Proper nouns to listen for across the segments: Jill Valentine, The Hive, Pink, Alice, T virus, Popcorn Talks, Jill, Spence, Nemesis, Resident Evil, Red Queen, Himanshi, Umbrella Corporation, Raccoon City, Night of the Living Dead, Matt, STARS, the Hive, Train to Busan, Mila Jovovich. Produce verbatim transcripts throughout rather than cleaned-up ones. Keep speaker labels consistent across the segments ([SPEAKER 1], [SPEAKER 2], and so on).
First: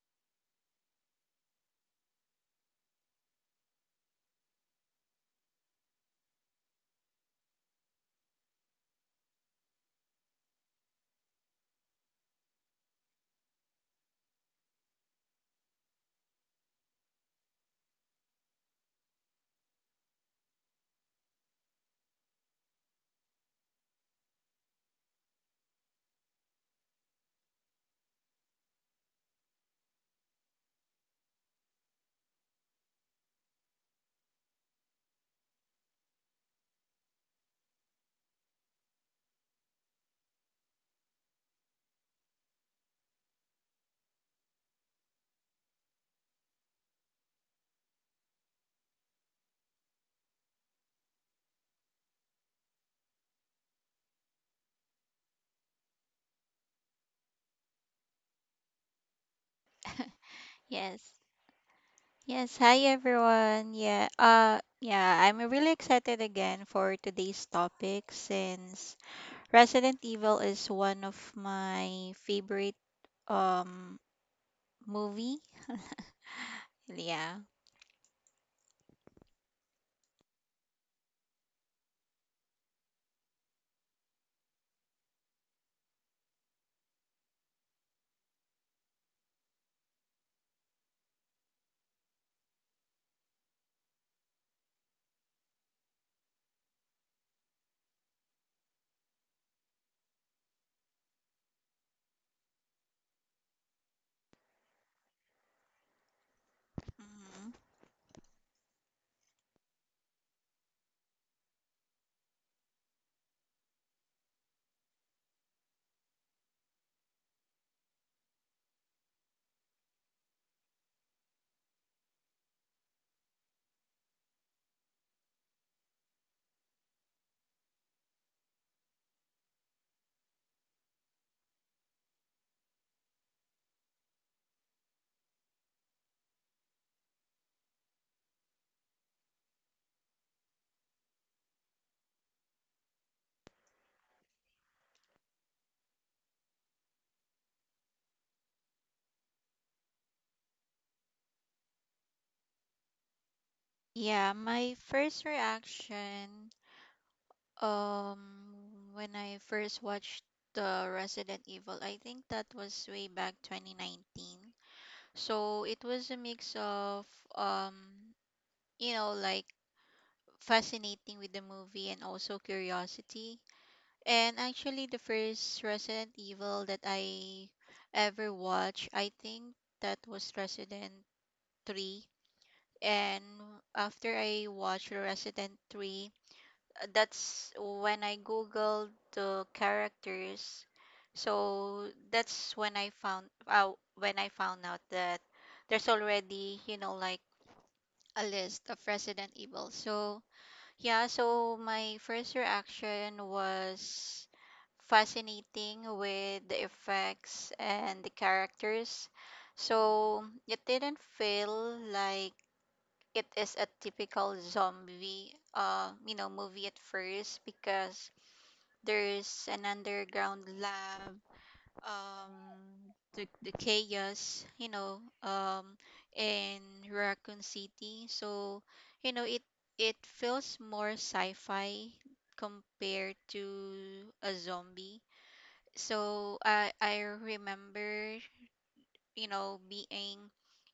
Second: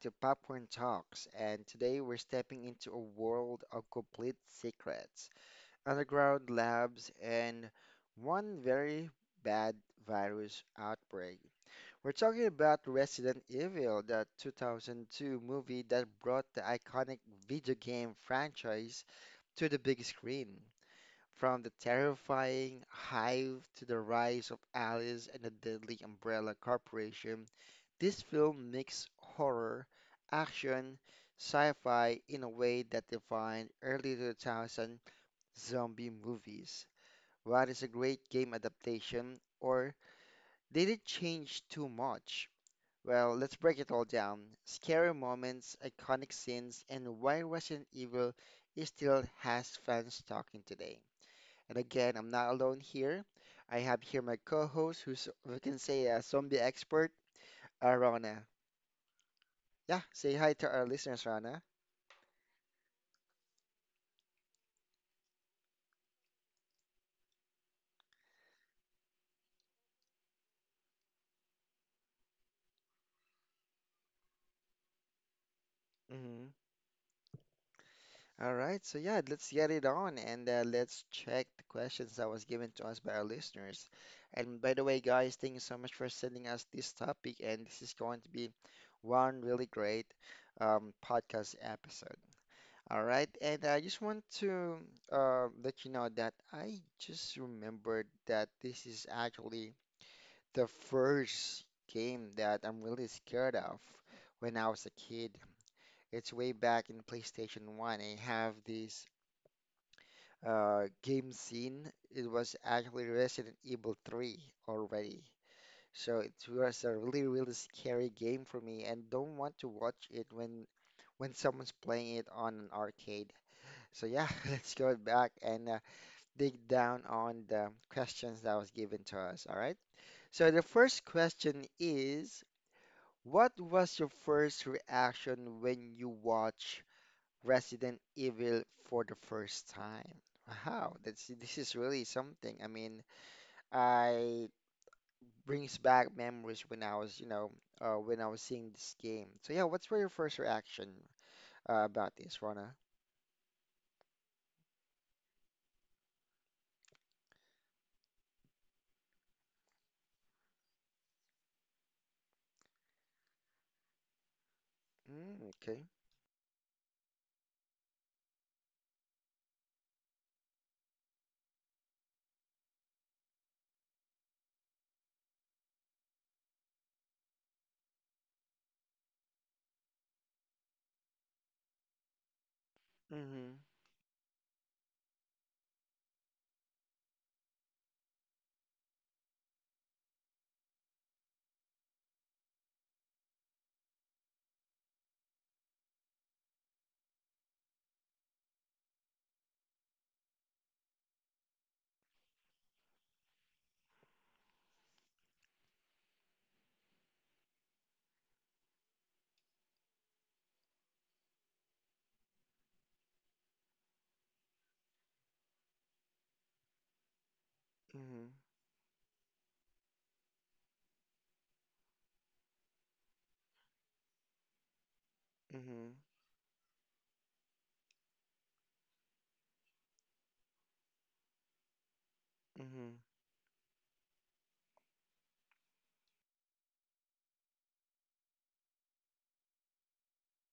[SPEAKER 1] to Popcorn Talks, and today we're stepping into a world of complete secrets, underground labs, and one very bad virus outbreak. We're talking about Resident Evil, the two thousand two movie that brought the iconic video game franchise to the big screen. From the terrifying Hive to the rise of Alice and the deadly Umbrella Corporation, this film mixed horror, action, sci-fi in a way that defined early two thousands zombie movies. What is a great game adaptation, or did it change too much? Well, let's break it all down. Scary moments, iconic scenes, and why Resident Evil still has fans talking today. And again, I'm not alone here. I have here my co-host, who's we can say a zombie expert, uh, Rana. Yeah, say hi to our
[SPEAKER 2] Yes.
[SPEAKER 1] listeners, Rana.
[SPEAKER 2] Yes. Hi, everyone. Yeah. Uh, yeah, I'm really excited again for today's topic since Resident Evil is one of my favorite um movie.
[SPEAKER 1] Mm-hmm.
[SPEAKER 2] Yeah.
[SPEAKER 1] All right, so yeah, let's get it on and uh, let's check the questions that was given to us by our listeners. And by the way, guys, thank you so much for sending us this topic, and this is going to be one really great um, podcast episode. All right, and I just want to uh, let you know that I just remembered that this is actually the first game that I'm really scared of when I was a kid. It's way back in
[SPEAKER 2] Mhm.
[SPEAKER 1] PlayStation one. I have this uh, game scene. It was actually Resident Evil three already. So it was a really, really scary game for me, and don't want to watch it when when someone's playing it on an arcade. So yeah, let's go back and uh, dig down on the questions that was given to us, all right? So the first question is, what was your first reaction when you watch Resident Evil for the first time? Wow, that's this is really something. I mean, I brings back memories when I was, you know, uh, when I was seeing this game. So yeah, what's were your first reaction uh, about this, Rona?
[SPEAKER 2] Yeah, my first reaction um when I first watched the Resident Evil, I think that was way back twenty nineteen.
[SPEAKER 1] Mm,
[SPEAKER 2] So it
[SPEAKER 1] okay.
[SPEAKER 2] was a mix of um you know like fascinating with the movie and also curiosity. And actually, the first Resident Evil that I ever watched, I think that was Resident three. And
[SPEAKER 1] Mm-hmm.
[SPEAKER 2] after I watched Resident three, uh, that's when I googled the characters. So that's when I found out when I found out that there's already, you know, like a list of Resident Evil. So yeah, so my first reaction was fascinating with the effects and the characters. So it didn't feel like it is a typical zombie uh you know movie at first because
[SPEAKER 1] Mm-hmm.
[SPEAKER 2] there's an underground lab, um the, the chaos, you know, um
[SPEAKER 1] Mm-hmm.
[SPEAKER 2] in Raccoon City. So you know it it feels more sci-fi compared
[SPEAKER 1] Mm-hmm.
[SPEAKER 2] to a zombie. So i i remember, you know, being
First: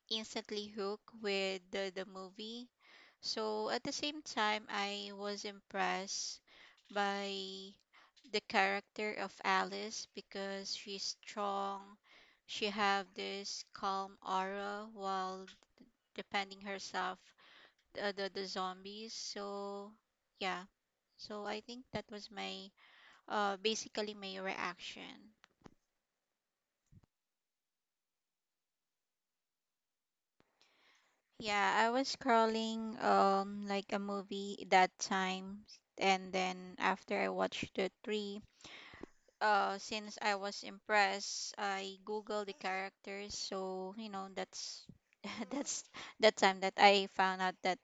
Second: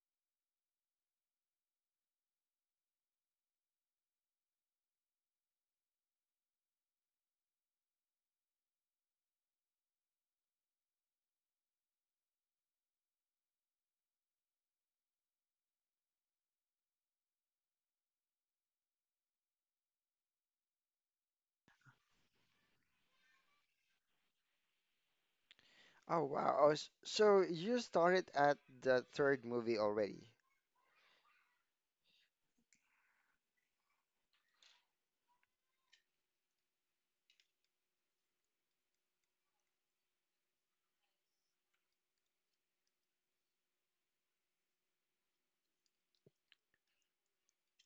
[SPEAKER 2] instantly hooked with the, the movie. So at the same time, I was impressed by the character of Alice because she's strong. She have this calm aura while defending herself the the, the zombies. So yeah. So I think that was my uh basically my reaction.
[SPEAKER 1] Oh wow. Oh, s- so you started at the third movie already.
[SPEAKER 2] Yeah, I was scrolling um like a movie that time, and then after I watched the three, uh since I was impressed, I googled the characters. So you know that's that's that time that I found out that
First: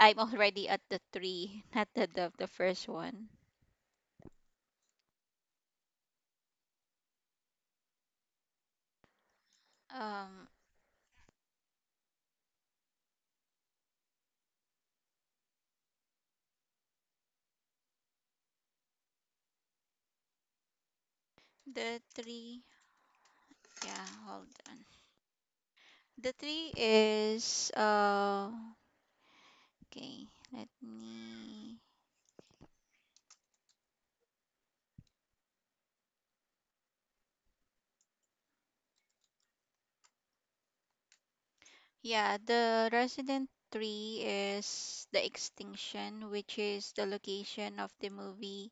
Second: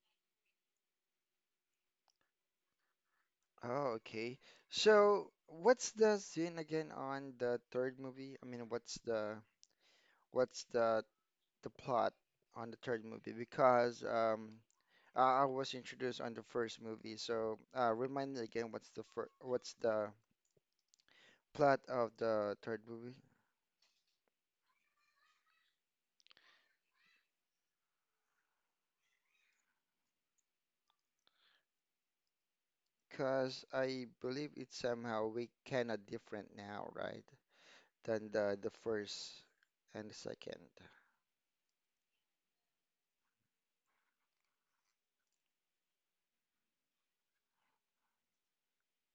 [SPEAKER 2] I'm already at the three, not the the, the first one.
[SPEAKER 1] Oh, okay. So what's the scene again on the third movie? I mean, what's the what's
[SPEAKER 2] Um
[SPEAKER 1] the the plot on the third movie? Because um I, I was introduced on the first movie, so uh remind me again what's the fir what's the plot of the
[SPEAKER 2] the
[SPEAKER 1] third movie?
[SPEAKER 2] three, yeah, hold on. The three is uh okay let me
[SPEAKER 1] Because I believe it's somehow we kinda different now, right? Than the the first and the second.
[SPEAKER 2] Yeah, the Resident three is the extinction, which is the location of the movie,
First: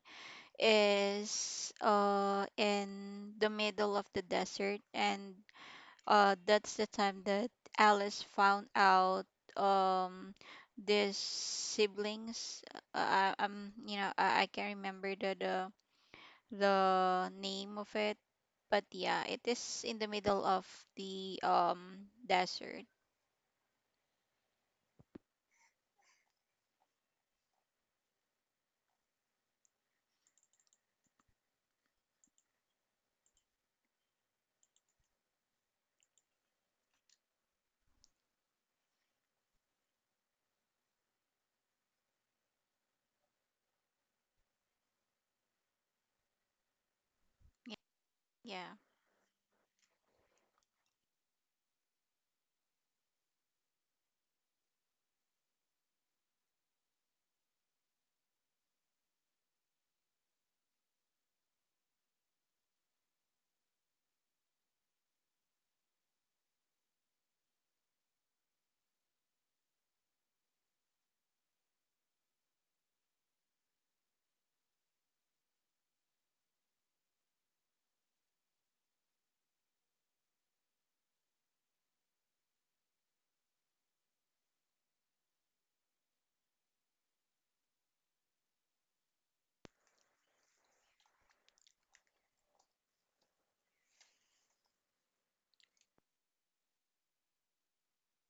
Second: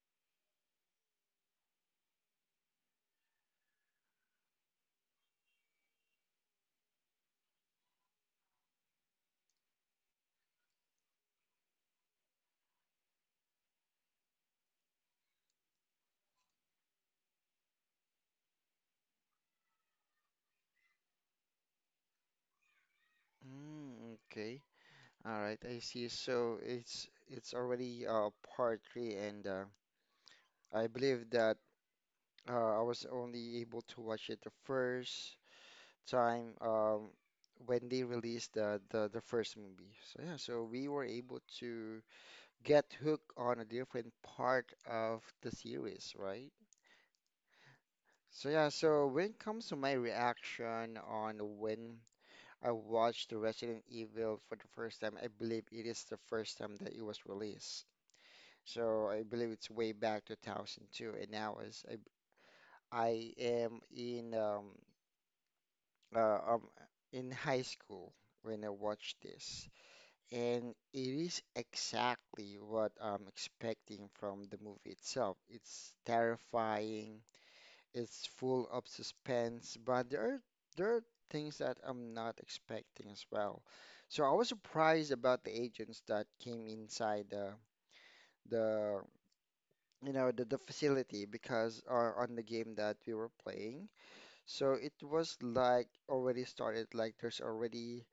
[SPEAKER 2] is uh in the middle of the desert. And uh that's the time that Alice found out, um these siblings. Uh, I, I'm you know, I, I can't remember the, the the name of it, but yeah, it is in the middle of the um desert.
[SPEAKER 1] Mm, okay. All right, I see. So it's it's already uh part three, and uh, I believe that uh, I was only able to watch it the first time um when they released the the, the first movie. So yeah, so we were able to get hooked on a different part of the series, right? So
[SPEAKER 2] Yeah
[SPEAKER 1] yeah, so when it comes to my reaction on when I watched the Resident Evil for the first time. I believe it is the first time that it was released. So I believe it's way back two thousand two, and now is I, I am in um uh, um in high school when I watched this, and it is exactly what I'm expecting from the movie itself. It's terrifying. It's full of suspense, but there are there are things that I'm not expecting as well. So I was surprised about the agents that came inside the the you know the, the facility because uh, on the game that we were playing. So it was like already started like there's already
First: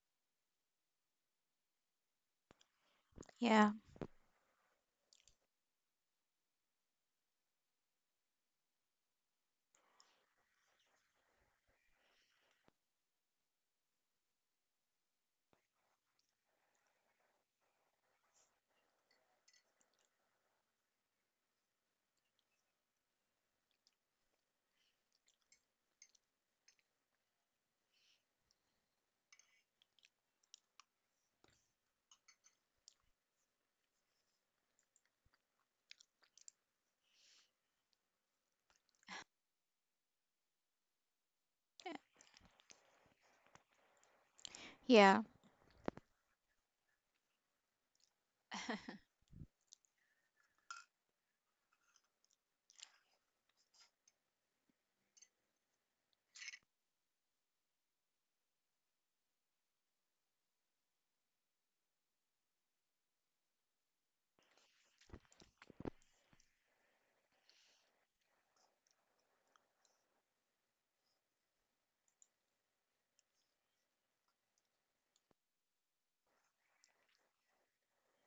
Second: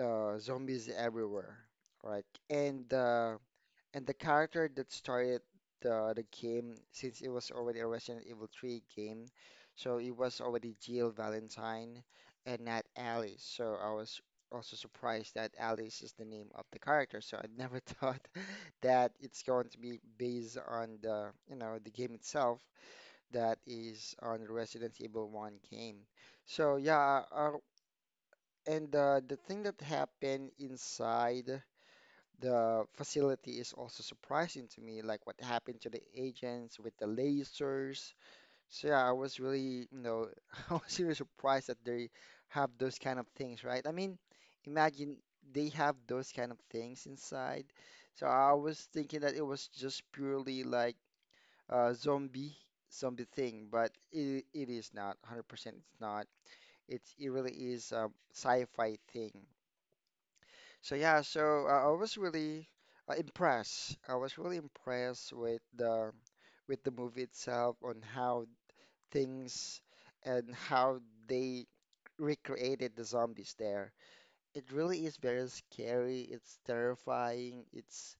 [SPEAKER 1] uh, zombies everywhere, right? And uh,
[SPEAKER 2] Yeah.
[SPEAKER 1] and the character that started the, the game, since it was already a Resident Evil three game, so it was already Jill Valentine and not Alice. So I was also surprised that Alice is the name of the character. So I never thought that it's going to be based on the, you know, the game itself that is on the Resident Evil one game. So yeah, uh, uh, and uh, the thing that happened inside. The facility is also surprising to me, like what happened to the agents with the lasers. So yeah, I was really, you know, I was really surprised that they have those kind of things, right? I mean, imagine
[SPEAKER 2] Yeah,
[SPEAKER 1] they have those kind of things inside. So I was thinking that it was just purely like a zombie zombie thing, but it it is not one hundred percent. It's not. It's it really is a sci-fi thing. So yeah, so uh, I was really uh, impressed. I was really impressed with the with the movie itself on how things and how they recreated the zombies there. It really is very scary. It's terrifying. It's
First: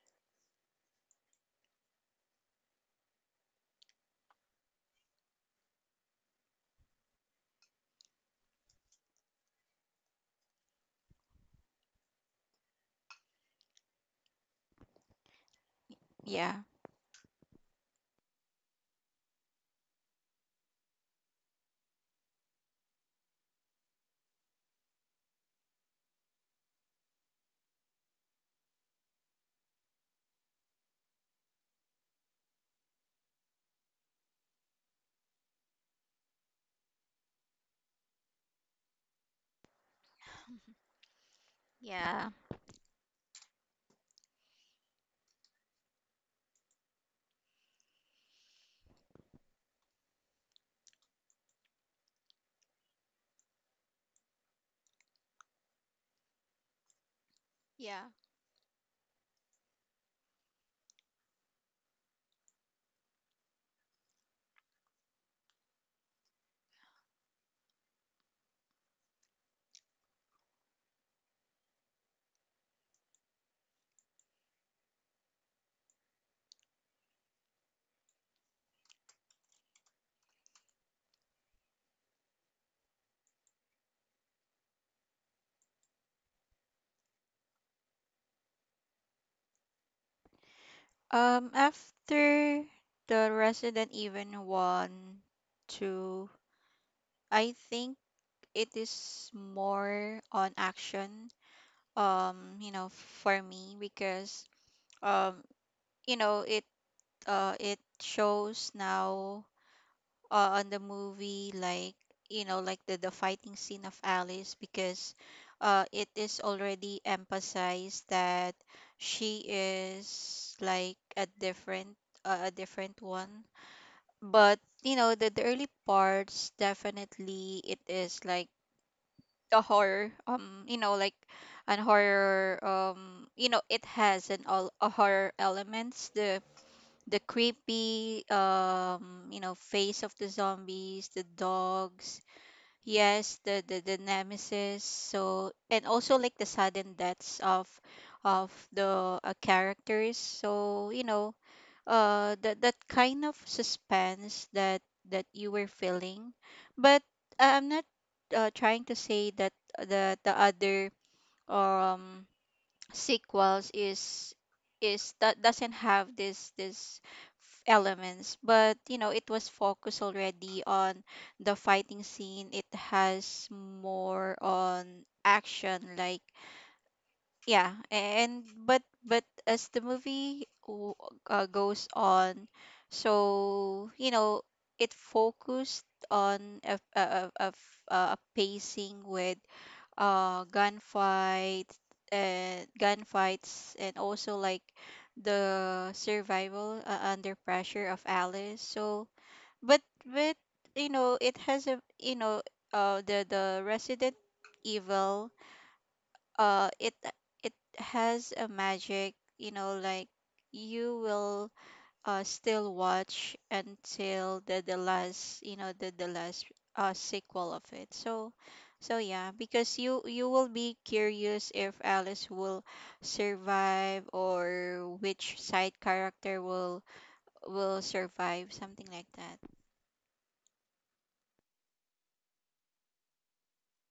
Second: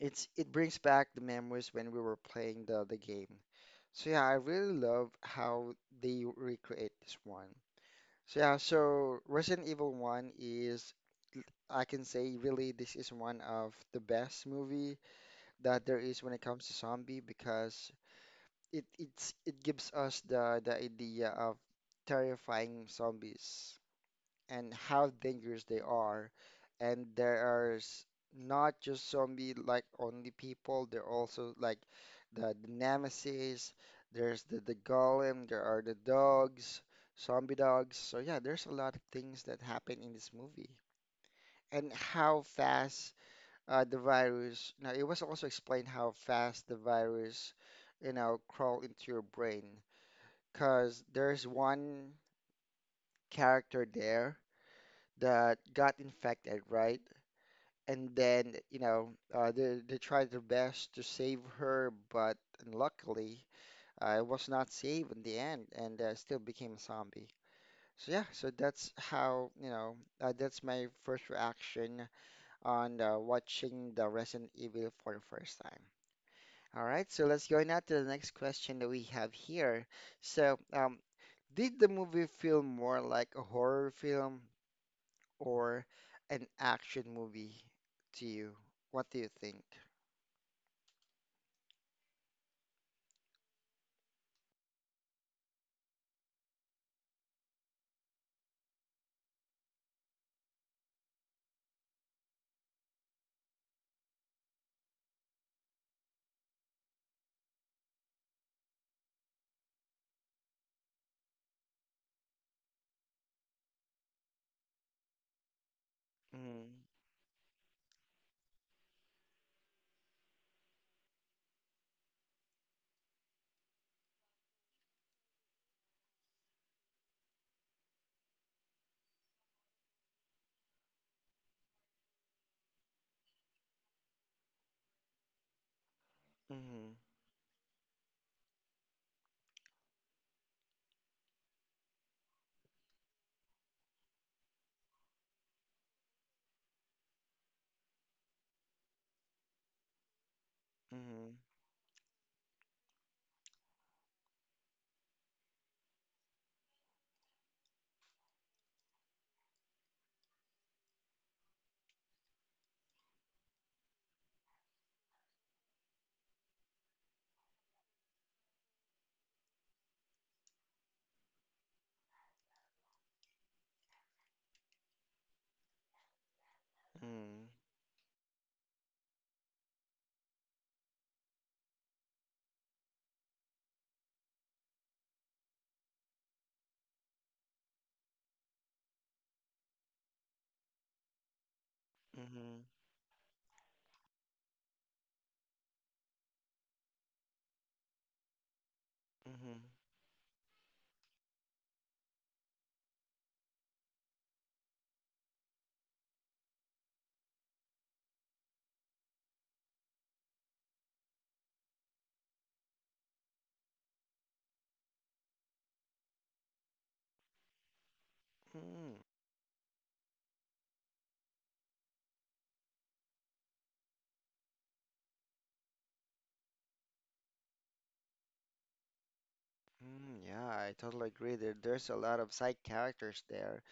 [SPEAKER 1] it's it brings back the memories when we were playing the the game. So yeah, I really love how they recreate this one. So yeah, so Resident Evil one is, I can say, really, this is one of the best movie that there is when it
[SPEAKER 2] yeah,
[SPEAKER 1] comes to zombie because it it's it gives us the the idea of terrifying zombies and how dangerous they are. And there are s- not just zombie like only people. There are also like the, the nemesis, there's the, the golem, there are the dogs, zombie dogs. So yeah, there's a lot of things that happen in this movie. And
[SPEAKER 2] yeah,
[SPEAKER 1] how fast uh, the virus, now it was also explained how fast the virus, you know, crawl into your brain. Because there's one character there that got infected, right?
[SPEAKER 2] yeah.
[SPEAKER 1] And then you know uh, they they tried their best to save her, but luckily uh, it was not saved in the end, and uh, still became a zombie. So yeah, so that's how you know uh, that's my first reaction on uh, watching the Resident Evil for the first time. All right, so let's go now to the next question that we have here. So um, did the movie feel more like a horror film or an action movie to you? What do you think?
[SPEAKER 2] Um, after the Resident Evil one, two, I think it is more on action, um, you know, for me because, um, you know, it, uh, it shows now uh, on the movie like you know like the the fighting scene of Alice, because uh it is
[SPEAKER 1] Mm.
[SPEAKER 2] already emphasized that she is like a different, uh, a different one. But you know the, the early parts definitely it is like the horror, um you know, like an horror, um you know, it has an all a horror elements, the
[SPEAKER 1] Mhm.
[SPEAKER 2] the creepy, um you know, face of the zombies, the dogs, yes, the the, the nemesis. So and also like the sudden deaths of of the uh, characters. So you know,
[SPEAKER 1] Mhm.
[SPEAKER 2] uh that that kind of suspense that that you were feeling. But I- i'm not uh, trying to say that the the other um sequels is is that doesn't have this this f- elements, but you know it was focused already on the fighting scene. It has more on action like,
[SPEAKER 1] Mhm.
[SPEAKER 2] yeah. And but but as the movie w- uh, goes on, so you know it focused on a, a, a, a, f- uh, a pacing with uh gunfight,
[SPEAKER 1] Mhm.
[SPEAKER 2] and
[SPEAKER 1] Mhm.
[SPEAKER 2] gunfights and also like the survival uh, under pressure of Alice. So,
[SPEAKER 1] Mhm.
[SPEAKER 2] but but you know it has a, you know, uh the the Resident Evil, uh it it has a magic, you know, like you will uh, still watch until the the last, you know, the the last uh, sequel of it. So so
[SPEAKER 1] Mhm.
[SPEAKER 2] yeah, because you you will be curious if Alice will survive, or which side character will will survive, something like that.
[SPEAKER 1] Mm, yeah, I totally agree. There, there's a lot of side characters there,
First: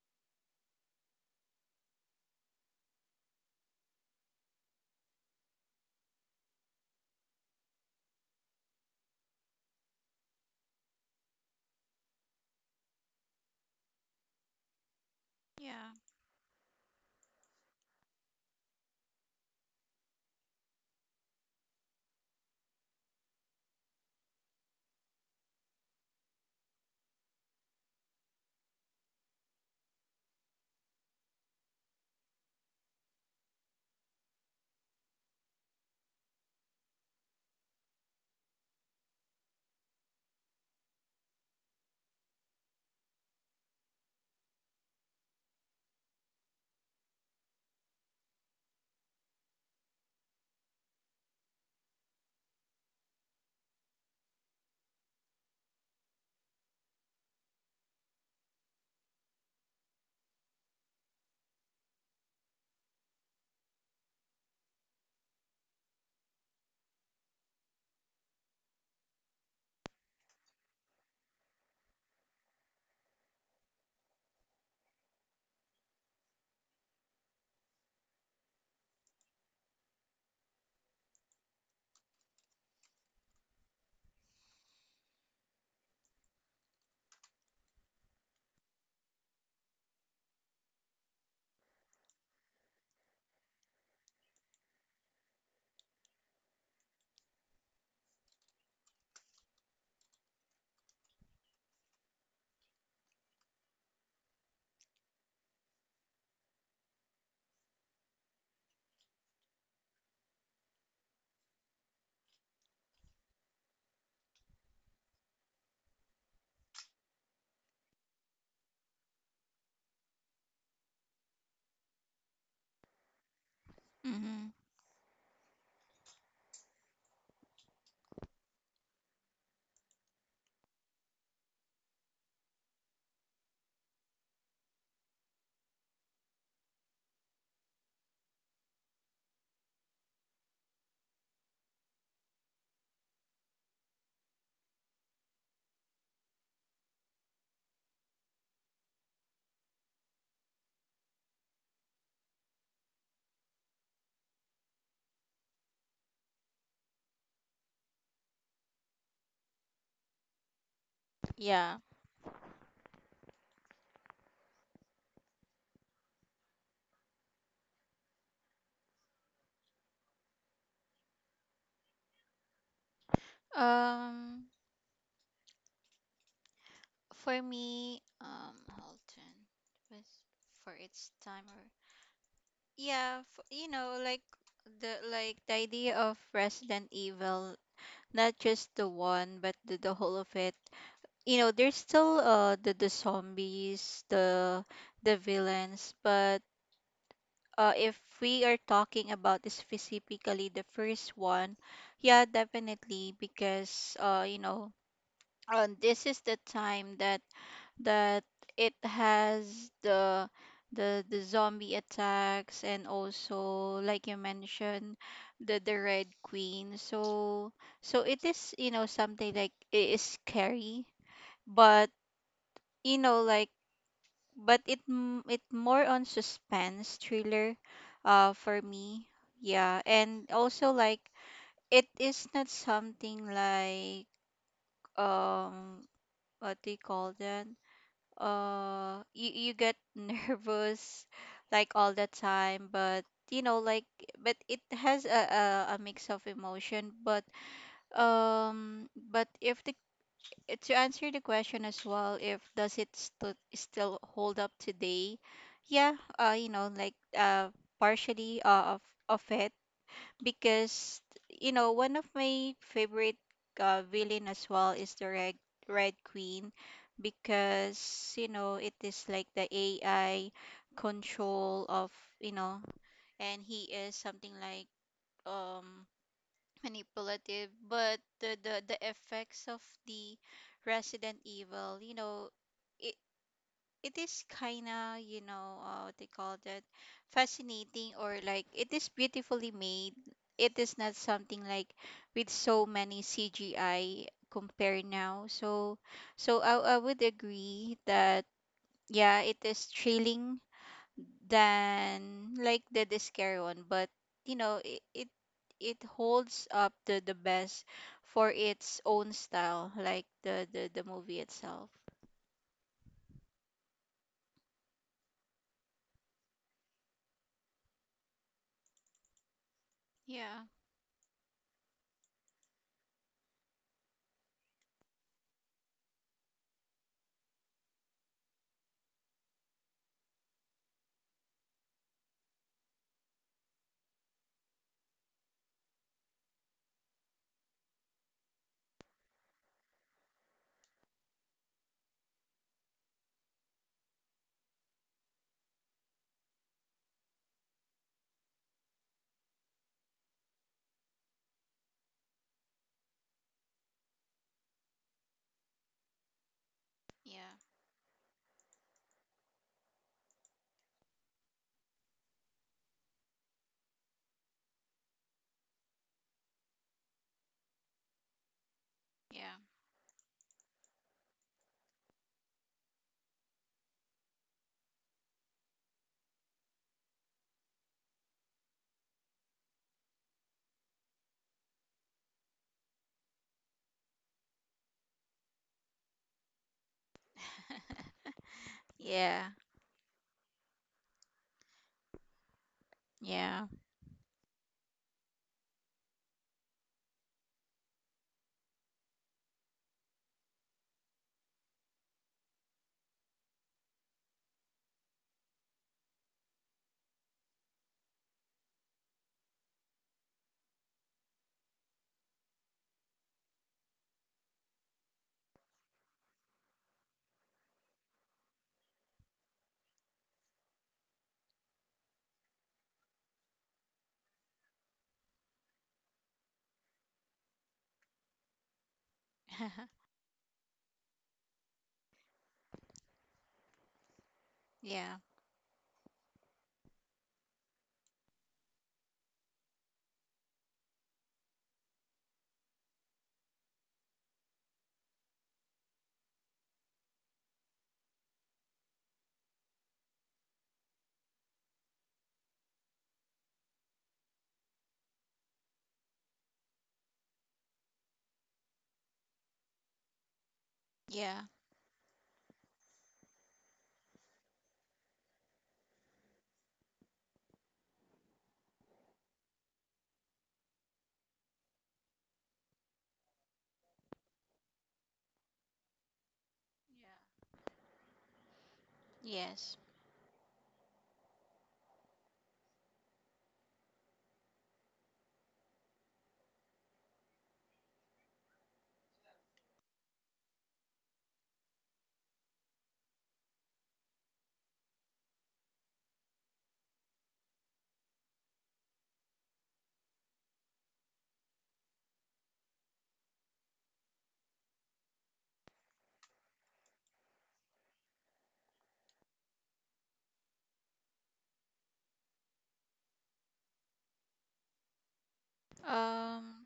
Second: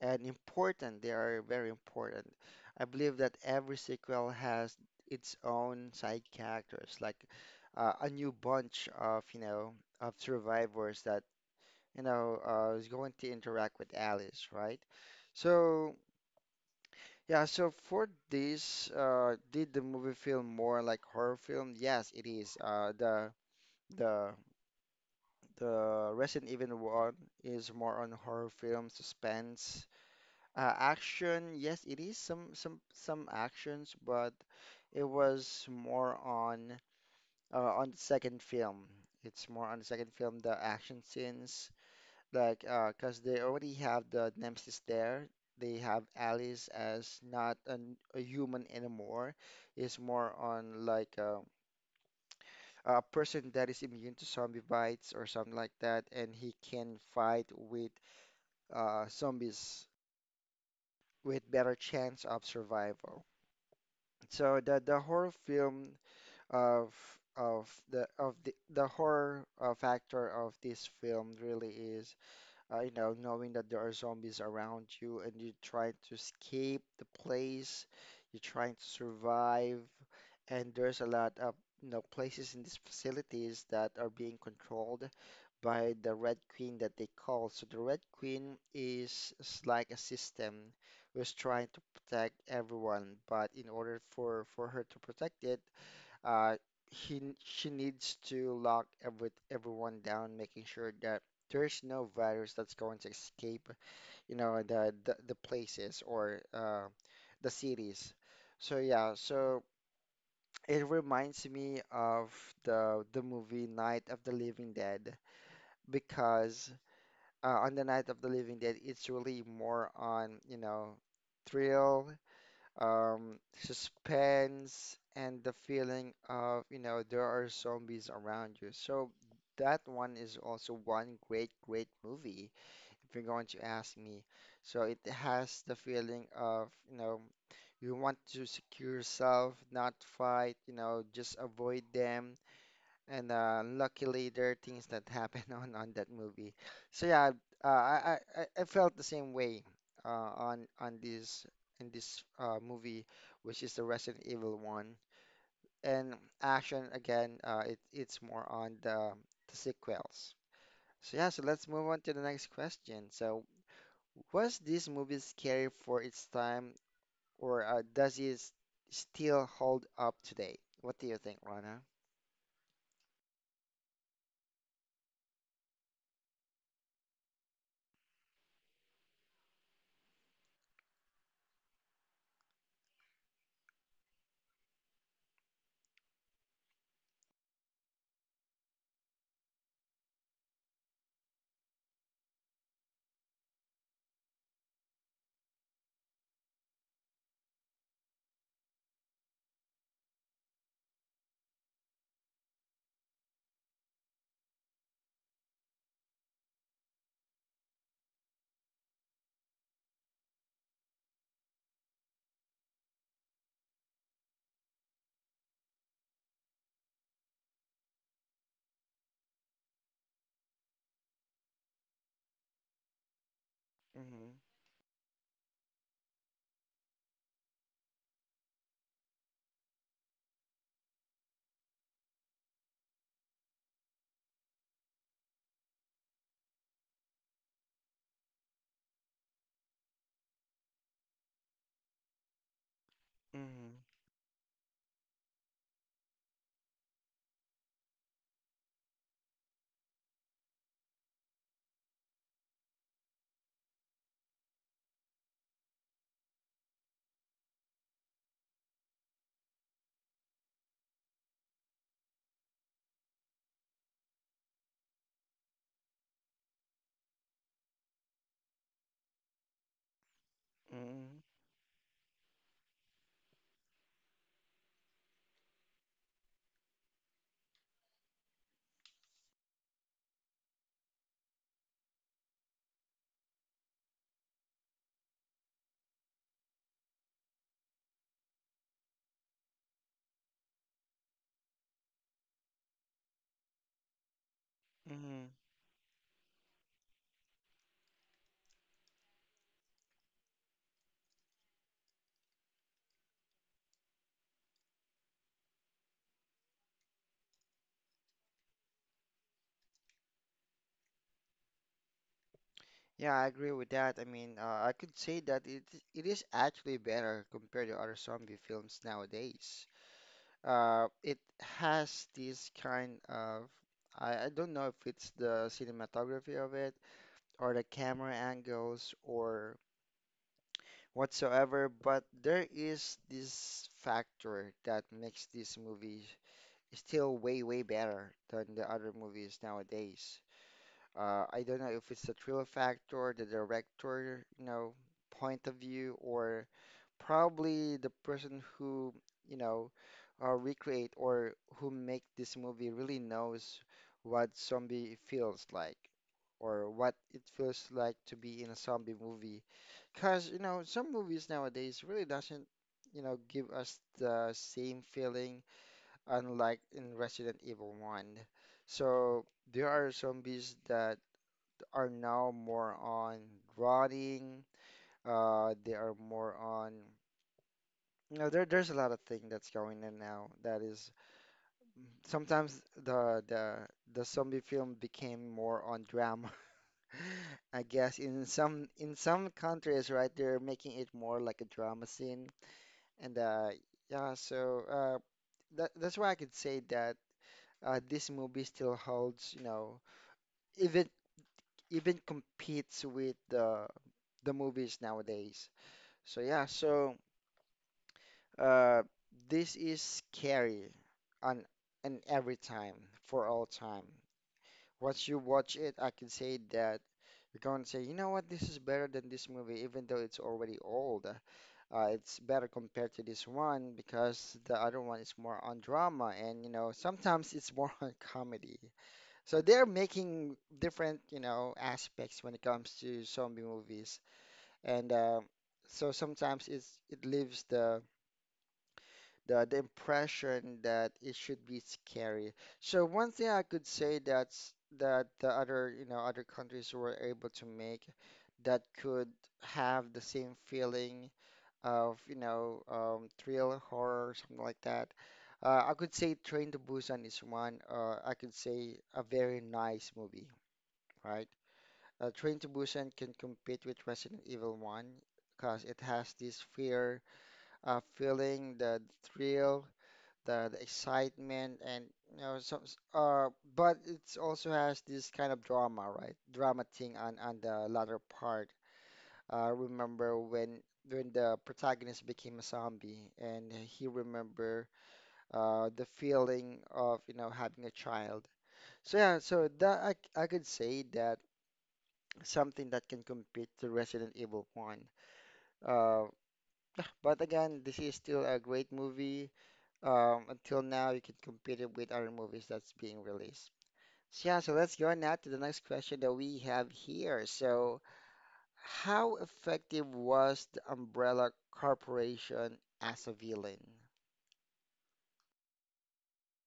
[SPEAKER 1] and important. They are very important. I believe that every sequel has its own side characters, like uh, a new bunch of, you know, of survivors that, you know, uh, is going to interact with Alice, right?
[SPEAKER 2] Yeah.
[SPEAKER 1] So yeah, so for this, uh, did the movie feel more like horror film? Yes, it is. Uh, the the the Resident Evil one is more on horror film, suspense, uh, action. Yes, it is some some some actions, but it was more on uh, on the second film. It's more on the second film, the action scenes like uh, cause they already have the nemesis there. They have Alice as not an, a human anymore. It's more on like um, a person that is immune to zombie bites or something like that, and he can fight with uh, zombies with better chance of survival. So the the horror film of of the of the the horror uh, factor of this film really is uh, you know, knowing that there are zombies around you and you're trying to escape the place, you're trying to survive, and there's a lot of you know places in these facilities that are being controlled by the Red Queen that they call. So the Red Queen is, is like a system who's trying to protect everyone, but in order for for her to protect it, uh, he she needs to lock every everyone down, making sure that there's no virus that's going to escape, you know, the the, the places or uh, the cities. So yeah, so it reminds me of the the movie Night of the Living Dead because uh, on the Night of the Living Dead, it's really more on, you know, thrill um,
[SPEAKER 2] Mm-hmm.
[SPEAKER 1] suspense, and the feeling of, you know, there are zombies around you. So that one is also one great, great movie, if you're going to ask me. So it has the feeling of, you know, you want to secure yourself, not fight, you know, just avoid them and uh, luckily, there are things that happen on on that movie. So yeah, uh, I, I I I felt the same way uh, on on this in this uh, movie, which is the Resident Evil one. And action again, uh, it it's more on the the sequels. So yeah, so let's
[SPEAKER 2] Yeah.
[SPEAKER 1] move on to the next question. So was this movie scary for its time, or uh, does it s- still hold up today? What do you think, Rana?
[SPEAKER 2] Um, for me, um, hold on. Was for its timer. Yeah, f- you know, like the like the idea of Resident Evil, not just the one, but the, the whole of it. You know, there's still uh the the zombies, the the villains, but uh if we are talking about specifically the first one, yeah, definitely. Because uh you know, um, this is the time that that it has the the the zombie attacks, and also like you mentioned the the red queen. So so it is, you know, something like it is scary, but you know like
[SPEAKER 1] Mm-hmm.
[SPEAKER 2] but it m- it more on suspense thriller, uh for me. Yeah. And also like it is not something like, um what do you call that, uh you, you get nervous like all the time. But you know like but it has a, a, a mix of emotion. But um but if the, to answer the question as well, if does it st- still hold up today, yeah, uh you know like, uh partially uh, of of it. Because you know one of my favorite uh, villain as well is the red red queen, because you know it is like the AI
[SPEAKER 1] Mm-hmm.
[SPEAKER 2] control of, you know, and he is something like, um manipulative. But the the, the effects of the Resident Evil, you know, it, it is kind of, you know, uh, what they call that, fascinating, or like it is beautifully made. It is not something like with so many CGI compare now.
[SPEAKER 1] Mm-hmm.
[SPEAKER 2] So so i, I would agree that, yeah, it is thrilling than like the discare one. But you know it, it it holds up the the best for its own style, like the the, the movie itself.
[SPEAKER 1] Yeah, I agree with that. I mean, uh, I could say that it it is actually better compared to other zombie films nowadays.
[SPEAKER 2] Yeah.
[SPEAKER 1] Uh, it has this kind of I, I don't know if it's the cinematography of it, or the camera angles, or whatsoever, but there is this factor that makes this movie still way way better than the other movies nowadays. Uh, I don't know if it's the thrill factor, the director, you know, point of view, or probably the person who, you know, uh, recreate or who make this movie really knows what zombie feels like, or what it
[SPEAKER 2] Yeah.
[SPEAKER 1] feels like to be in a zombie movie. Because, you know, some movies nowadays really doesn't, you know, give us the same feeling unlike in Resident Evil one. So
[SPEAKER 2] Yeah.
[SPEAKER 1] there are zombies that are now more on rotting. Uh, they are more on, you know, there, there's a lot of thing that's going in now. That is sometimes the the the zombie film became more on drama. I guess in some in some
[SPEAKER 2] Yeah,
[SPEAKER 1] countries, right, they're making it more like a drama scene. And
[SPEAKER 2] yeah,
[SPEAKER 1] uh, yeah, so uh, that that's why I could say that uh, this movie still holds, you know, even even competes with the the movies nowadays. So yeah, so. Uh, this is scary on and every time for all time. Once you watch it, I can say that you're going to say, you know what, this is better than this movie, even though it's already old. Uh, it's better compared to this one because the other one is more on drama and, you know, sometimes it's more on comedy. So they're making different, you know, aspects when it comes to zombie movies. And
[SPEAKER 2] yeah,
[SPEAKER 1] uh, so sometimes it's it leaves the the the impression that it should be scary. So one thing I could say that's that the other, you know, other countries were able to make that could have the same feeling of, you know, um, thrill, horror, something like that. Uh, I could say Train to Busan is one. Uh, I could say a very nice movie,
[SPEAKER 2] yeah,
[SPEAKER 1] right? Uh, Train to Busan can compete with Resident Evil one because it has this fear, uh, feeling, the thrill, the, the excitement, and you know some s- uh but it also has this kind of drama, right, drama thing on on the latter part. Uh
[SPEAKER 2] yes.
[SPEAKER 1] remember when when the protagonist became a zombie and he remember uh the feeling of, you know, having a child. So yeah, so that I, c- I could say that something that can compete to Resident Evil one, uh but again, this is still a great movie, um, until now, you can compete it with other movies that's being released. Yeah, so let's go on now to the next question that we have here. So, how effective was the Umbrella Corporation as a villain?
[SPEAKER 2] Um,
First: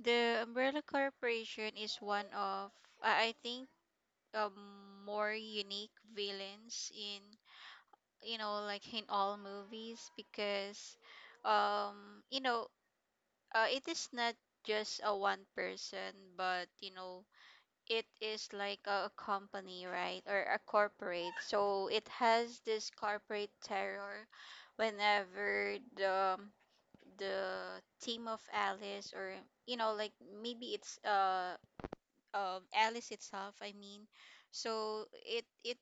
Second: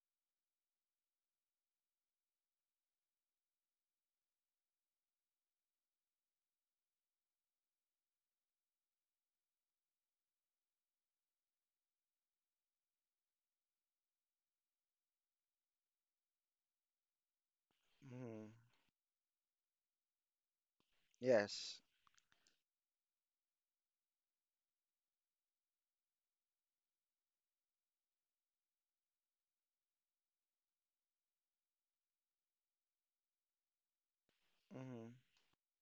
[SPEAKER 2] the Umbrella Corporation is one of, I I think, um, more unique villains in, you know, like in all movies. Because, um, you know, uh, it is not just a one person, but you know, it is
[SPEAKER 1] Hmm.
[SPEAKER 2] like a company, right? Or a corporate.
[SPEAKER 1] Yes.
[SPEAKER 2] So it has this corporate terror whenever the the team of Alice, or you know like maybe it's uh um Alice itself, I mean. So
[SPEAKER 1] Hmm.
[SPEAKER 2] it it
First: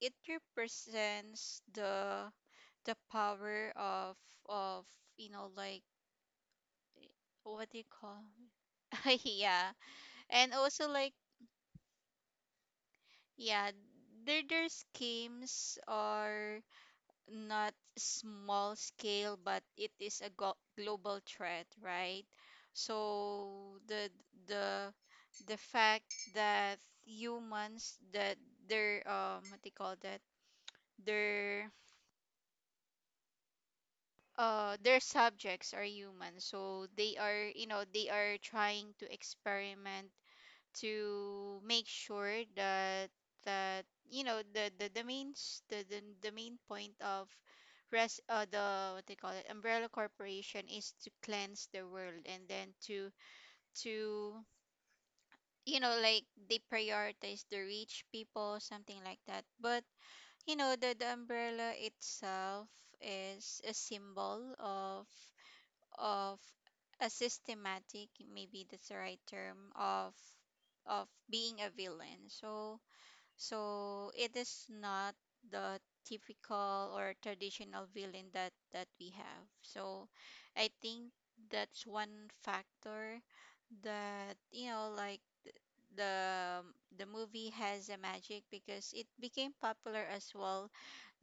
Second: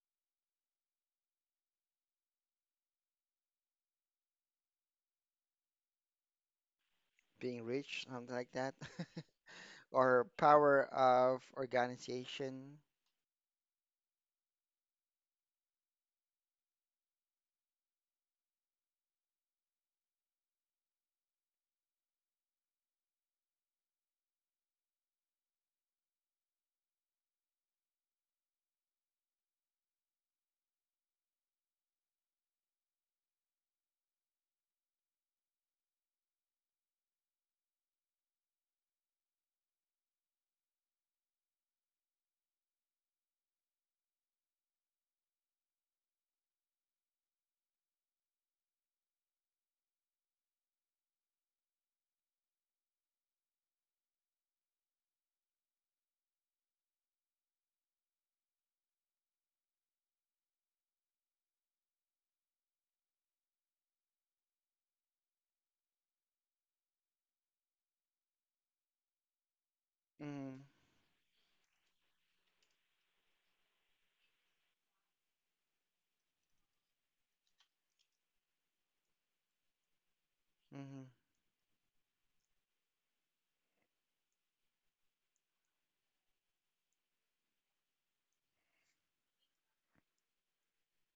[SPEAKER 2] it represents the the power of of you know like,
[SPEAKER 1] Being
[SPEAKER 2] what do you
[SPEAKER 1] rich,
[SPEAKER 2] call,
[SPEAKER 1] something like that.
[SPEAKER 2] yeah.
[SPEAKER 1] Or
[SPEAKER 2] And
[SPEAKER 1] power
[SPEAKER 2] also like,
[SPEAKER 1] of organization.
[SPEAKER 2] yeah, their their schemes are not small scale, but it is a go- global threat, right? So the the the fact that humans that their, um what they call that, their uh their subjects are humans. So they are, you know, they are trying to experiment to make sure that that you know, the the, the, main s- the, the the main point of res uh, the, what they call it, Umbrella Corporation, is to cleanse the world, and then to to you know like they prioritize the rich people, something like that. But you know the, the umbrella itself is a symbol of of a systematic, maybe that's the right term, of
[SPEAKER 1] Hmm.
[SPEAKER 2] of being a villain. So so it is not the typical or traditional villain that that we have. So I think
[SPEAKER 1] Hmm.
[SPEAKER 2] that's one factor that you know like the the movie has a magic, because it became popular as well,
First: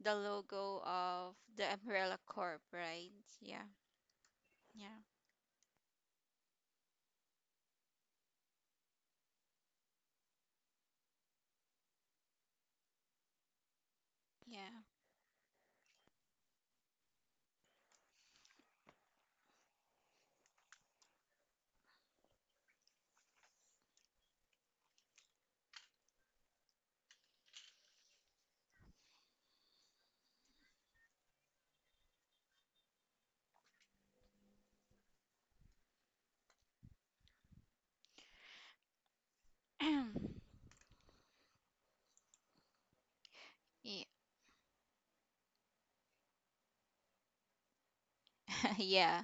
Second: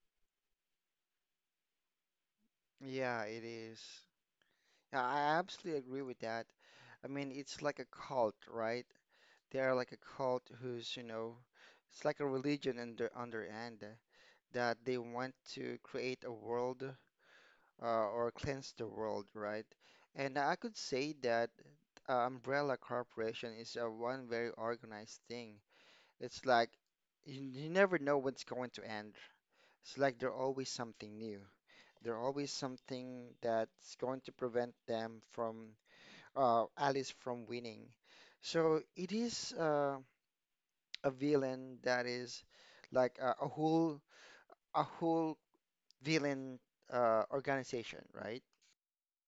[SPEAKER 2] the logo of the umbrella corp, right?
[SPEAKER 1] Yeah, it
[SPEAKER 2] Yeah.
[SPEAKER 1] is.
[SPEAKER 2] Yeah.
[SPEAKER 1] Yeah, I absolutely agree with that. I mean, it's like a cult, right? They are like a cult who's, you know, it's like a religion under under end uh, that
[SPEAKER 2] Yeah.
[SPEAKER 1] they want to create a world, uh, or cleanse the world, right? And I could say that uh, Umbrella Corporation is uh, one very organized thing. It's like you, you never know what's going to end. It's like they're always something new. They're always something that's going to prevent them from uh, Alice from winning. So it is. Uh, a villain that is like a, a whole
[SPEAKER 2] Ye-
[SPEAKER 1] a whole villain, uh, organization, right?
[SPEAKER 2] yeah.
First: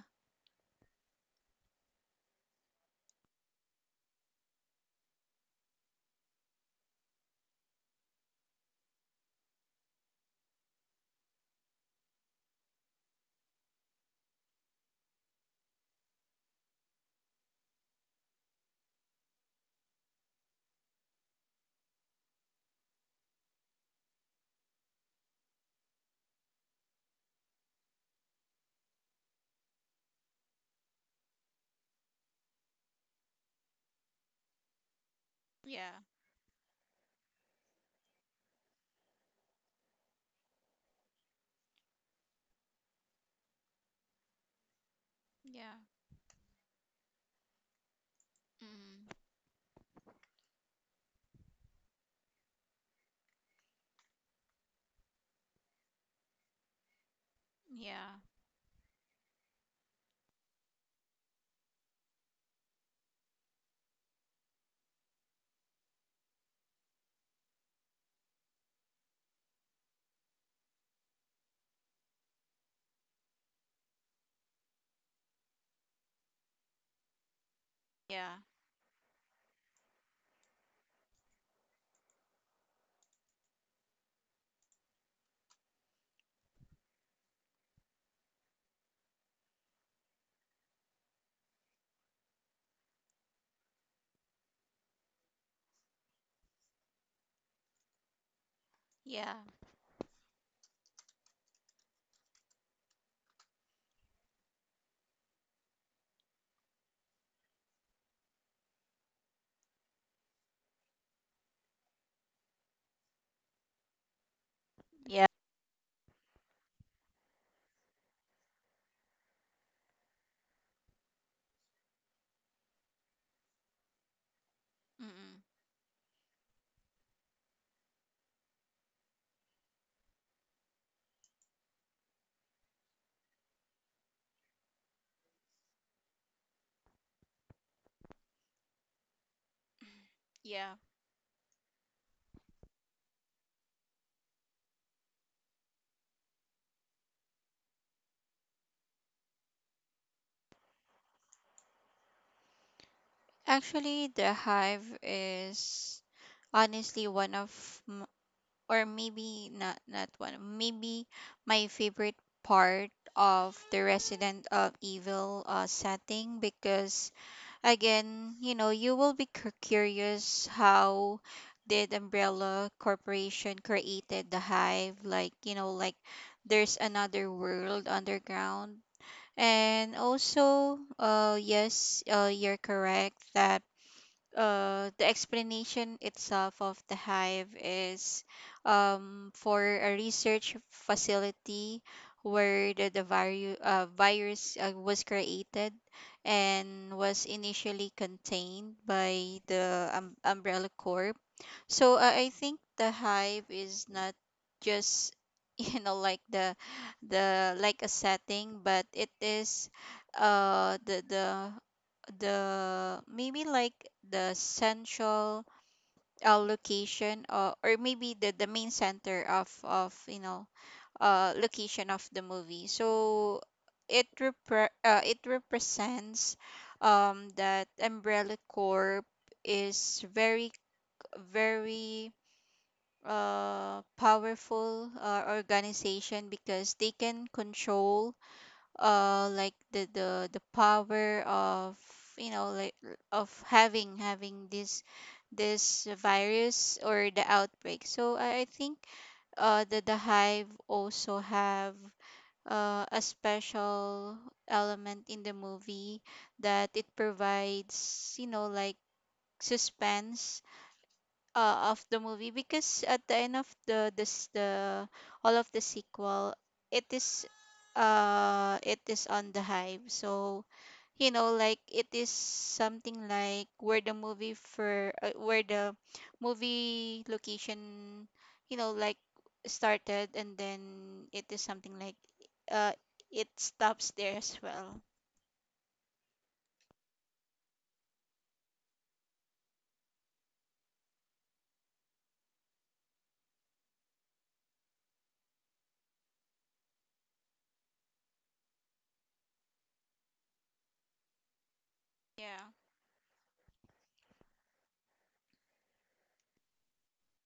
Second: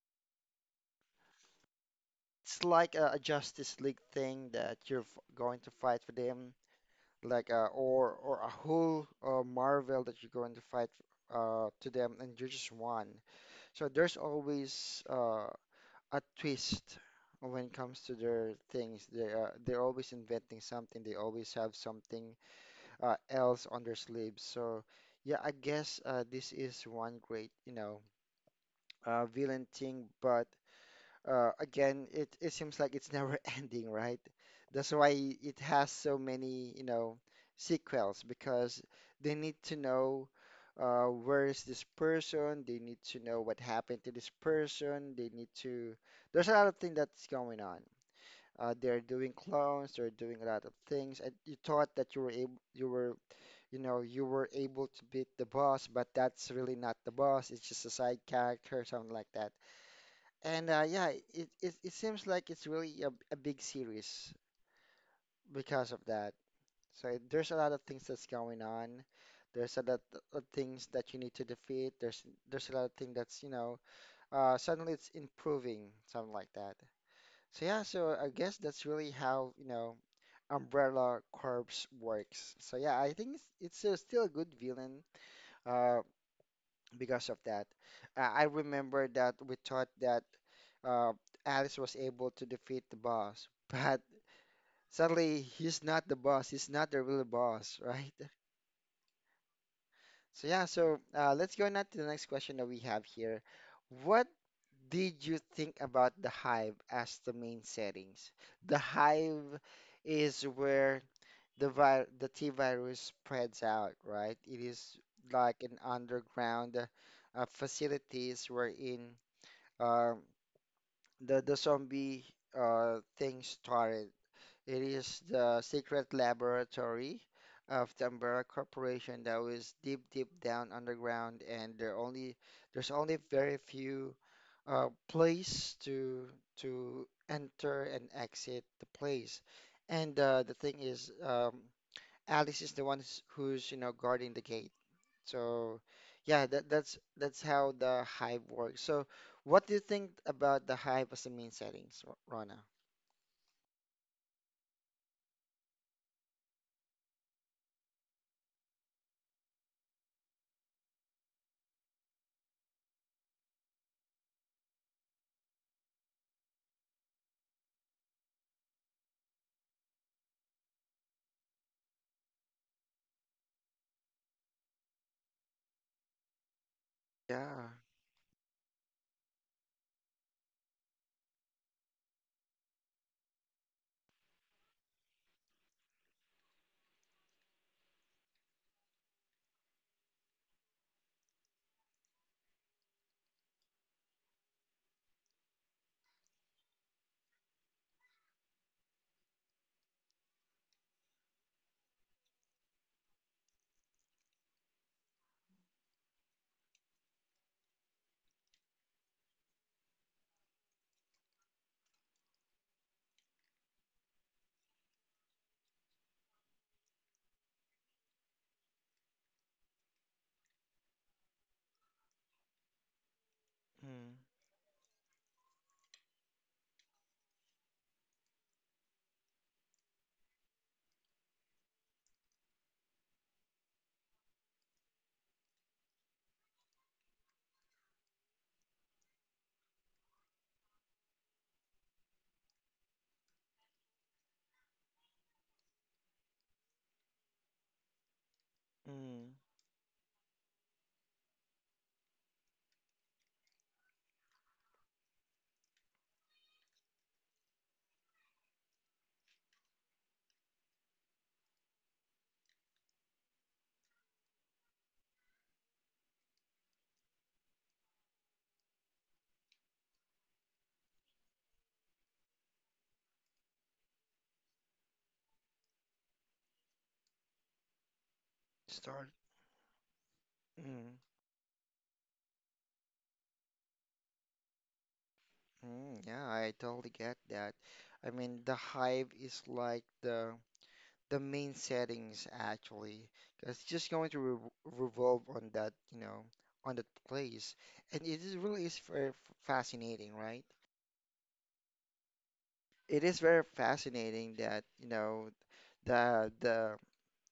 [SPEAKER 1] It's like a, a Justice League thing that you're f going to fight for them, like uh, or or a whole uh, Marvel that you're going to fight uh, to them, and you're just one. So there's always uh, a twist when it comes to their things. They uh, they're always inventing something. They always have something uh, else on their sleeves. So yeah, I guess uh, this is one great, you know, uh, villain thing. But uh, again, it it seems like it's never ending, right? That's why it has
[SPEAKER 2] Yeah,
[SPEAKER 1] so many, you know, sequels because they need to know. Uh, where is this person? They need to know what happened to this person. They need
[SPEAKER 2] yeah.
[SPEAKER 1] to. There's a lot of things that's going on. Uh, they're
[SPEAKER 2] Mm.
[SPEAKER 1] doing clones. They're doing a lot of things. And you thought that you were able, you were you know, you were able to beat the boss, but that's really not the boss. It's just a side
[SPEAKER 2] Yeah,
[SPEAKER 1] character, something like that. And uh, yeah, it, it it seems like it's really a, a big series because of that. So it- there's a lot of things that's going on. There's a lot of things that you need to defeat. There's there's a lot of things that's, you know, uh, suddenly it's improving, something like that. So yeah, so I
[SPEAKER 2] yeah,
[SPEAKER 1] guess that's really how, you know, Umbrella Corps works. So yeah, I think it's, it's still still a good villain uh because of that. Uh, I remember that we thought that uh, Alice was able to defeat the boss, but suddenly he's not the boss. He's not the real boss, right?
[SPEAKER 2] yeah.
[SPEAKER 1] So yeah, so uh, let's go now to the next question that we have here. What did you think about the Hive as the main settings? The Hive is where the vi the T virus spreads out, right? It is
[SPEAKER 2] Yeah.
[SPEAKER 1] like an underground, uh, facilities wherein, um, the the zombie, uh, thing started. It is
[SPEAKER 2] Mm-mm.
[SPEAKER 1] the secret laboratory of the Umbrella Corporation that was deep, deep down underground, and there only there's only very few uh, place to to enter and exit the place. And uh, the thing
[SPEAKER 2] Yeah.
[SPEAKER 1] is, um, Alice is the one who's, who's you know guarding the gate, so, yeah, that that's that's how the Hive works. So, what do you think about the Hive as the main settings, R- Rana?
[SPEAKER 2] Actually, the hive is honestly one of m- or maybe not not one, maybe my favorite part of the Resident of Evil uh, setting. Because again, you know, you will be cu- curious how did Umbrella Corporation created the hive. Like, you know, like there's another
[SPEAKER 1] Yeah.
[SPEAKER 2] world underground. And also, uh yes, uh you're correct that uh, the explanation itself of the hive is, um, for a research facility where the, the viru- uh, virus uh, was created, and was initially contained by the, um, umbrella corp. So uh, I think the hive is not just, you know, like the the like a setting, but it is uh the the the, maybe like the central uh, location, or, or maybe the, the main center of of you know, uh location of the movie. So it
[SPEAKER 1] Mm.
[SPEAKER 2] repre- uh, it represents, um that umbrella corp is very very uh powerful uh, organization, because they can control uh like the the the power of, you know, like, r- of having having this this virus or the outbreak. So i, I think
[SPEAKER 1] Mm.
[SPEAKER 2] uh the, the hive also have uh, a special element in the movie, that it provides, you know, like suspense uh, of the movie. Because at the end of the this the all of the sequel, it is uh it is on the hive. So you know, like, it is something like where the movie for uh, where the movie location, you know like,
[SPEAKER 1] Start.
[SPEAKER 2] started, and then
[SPEAKER 1] Mm.
[SPEAKER 2] it is something like uh it stops there as well.
[SPEAKER 1] Mm, yeah, I totally get that. I mean, the Hive is like the the main settings actually, 'cause it's just going to re revolve on that, you know, on that place, and it is really is very f- fascinating, right?
[SPEAKER 2] Yeah.
[SPEAKER 1] It is very fascinating that, you know, the the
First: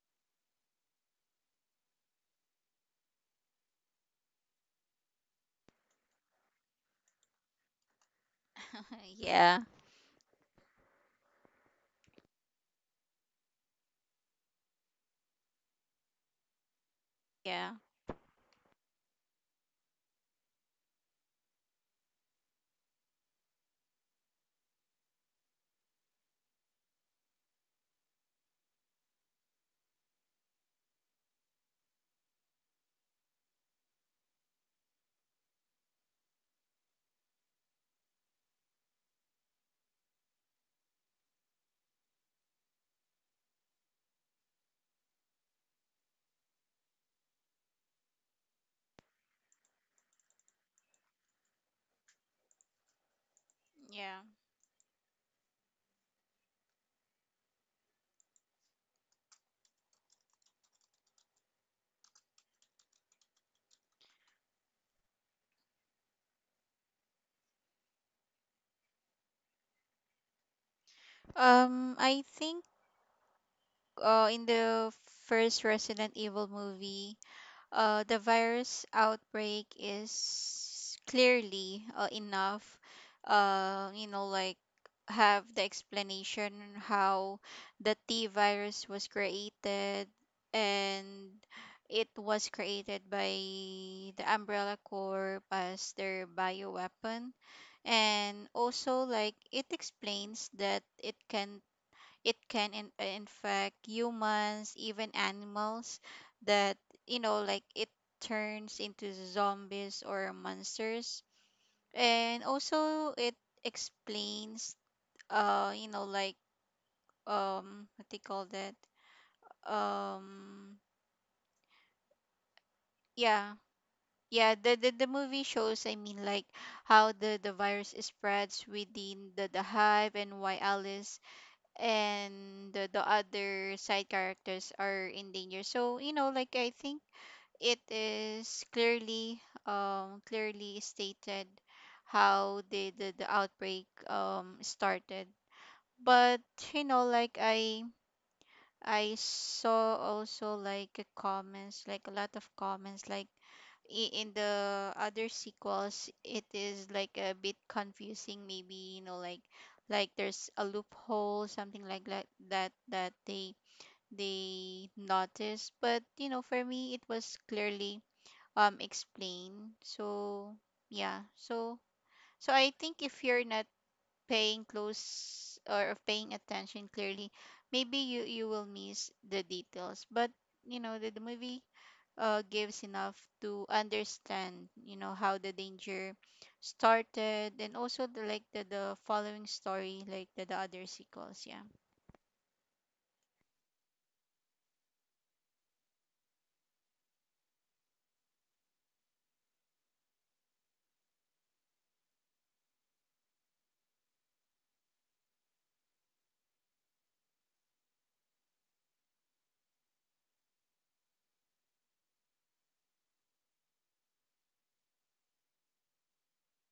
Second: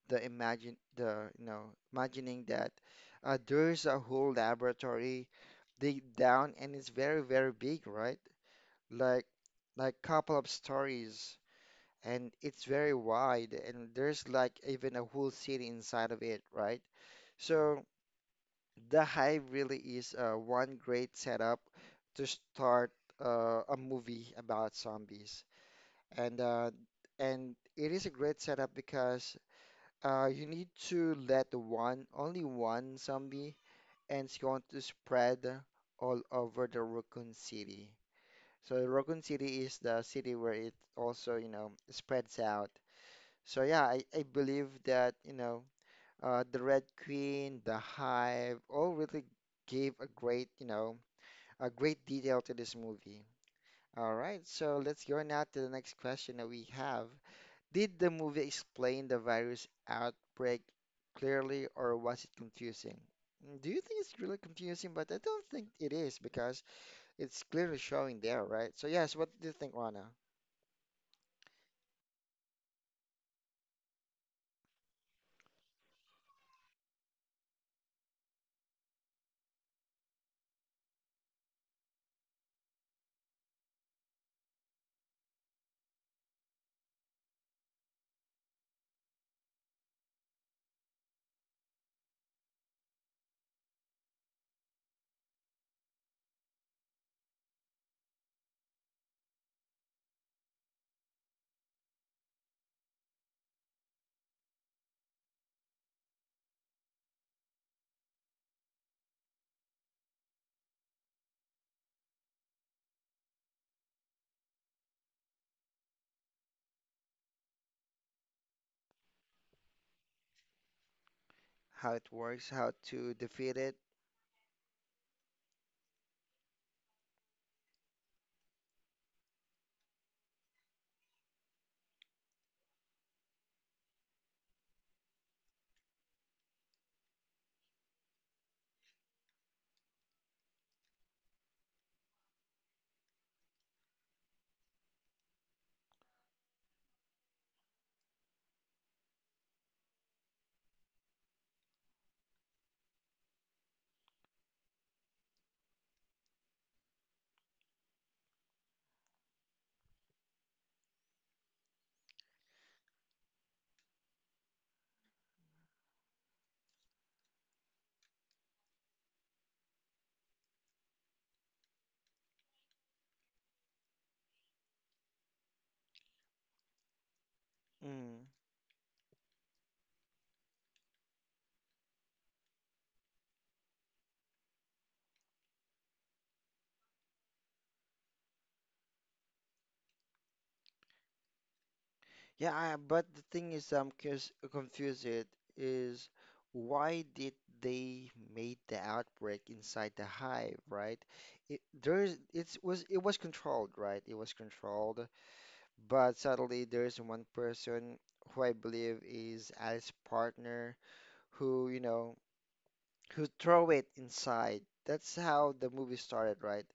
[SPEAKER 1] the imagine the you know imagining that uh, there's a whole laboratory deep down, and it's very very big, right? like
[SPEAKER 2] yeah.
[SPEAKER 1] like couple of stories, and it's very wide, and there's like even a whole city inside of it, right?
[SPEAKER 2] Yeah.
[SPEAKER 1] So the hive really is uh, one great setup to start uh, a movie about zombies, and uh, and it is a great setup because uh, you need to let one, only one zombie, and it's going to spread all over the Raccoon City. So Raccoon City is the city where it also, you know, spreads out. So yeah, I, I believe that, you know, uh, the Red Queen, the Hive, all really gave a great, you know, a great detail to this movie. All
[SPEAKER 2] Yeah.
[SPEAKER 1] right, so let's go now to the next question that we have. Did the movie explain the virus outbreak clearly, or was it confusing? Mm, do you think it's really confusing? But I don't think it is because it's clearly showing there, right? So yes, what do you think, Rana?
[SPEAKER 2] um I think uh, in the first Resident Evil movie, uh, the virus outbreak is clearly uh, enough, uh, you know, like, have the explanation how the T virus was created. And it was created by the Umbrella Corp as their bioweapon. And also, like, it explains that it can it can in, uh, infect humans, even animals that, you know, like it turns into zombies or monsters. And also it explains, uh, you know, like, um, what they call that? Um,
[SPEAKER 1] How it works, how to
[SPEAKER 2] yeah.
[SPEAKER 1] defeat it?
[SPEAKER 2] Yeah, the, the, the movie shows, I mean, like how the, the virus spreads within the, the hive, and why Alice and the, the other side characters are in danger. So you know like I think it is clearly um clearly stated how the the, the outbreak um started. But you know like i I saw also like uh, comments, like a lot of comments, like i- in the other sequels, it is like a bit confusing. Maybe, you know, like like there's a loophole, something like that, that that they they noticed. But you know, for me, it was clearly um explained. So yeah, so so I think if you're not paying close or of paying attention clearly, maybe you
[SPEAKER 1] Mm.
[SPEAKER 2] you will miss the details. But you know, the, the movie uh, gives enough to understand, you know, how the danger started, and also the, like the, the following story, like the, the other sequels. Yeah.
[SPEAKER 1] Yeah, I, but the thing is, I'm curious, confused. It is why did they made the outbreak inside the hive, right? It, there is, it was it was controlled, right? It was controlled. But sadly, there's one person who I believe is Alice's partner who, you know, who throw it inside. That's how the movie started, right?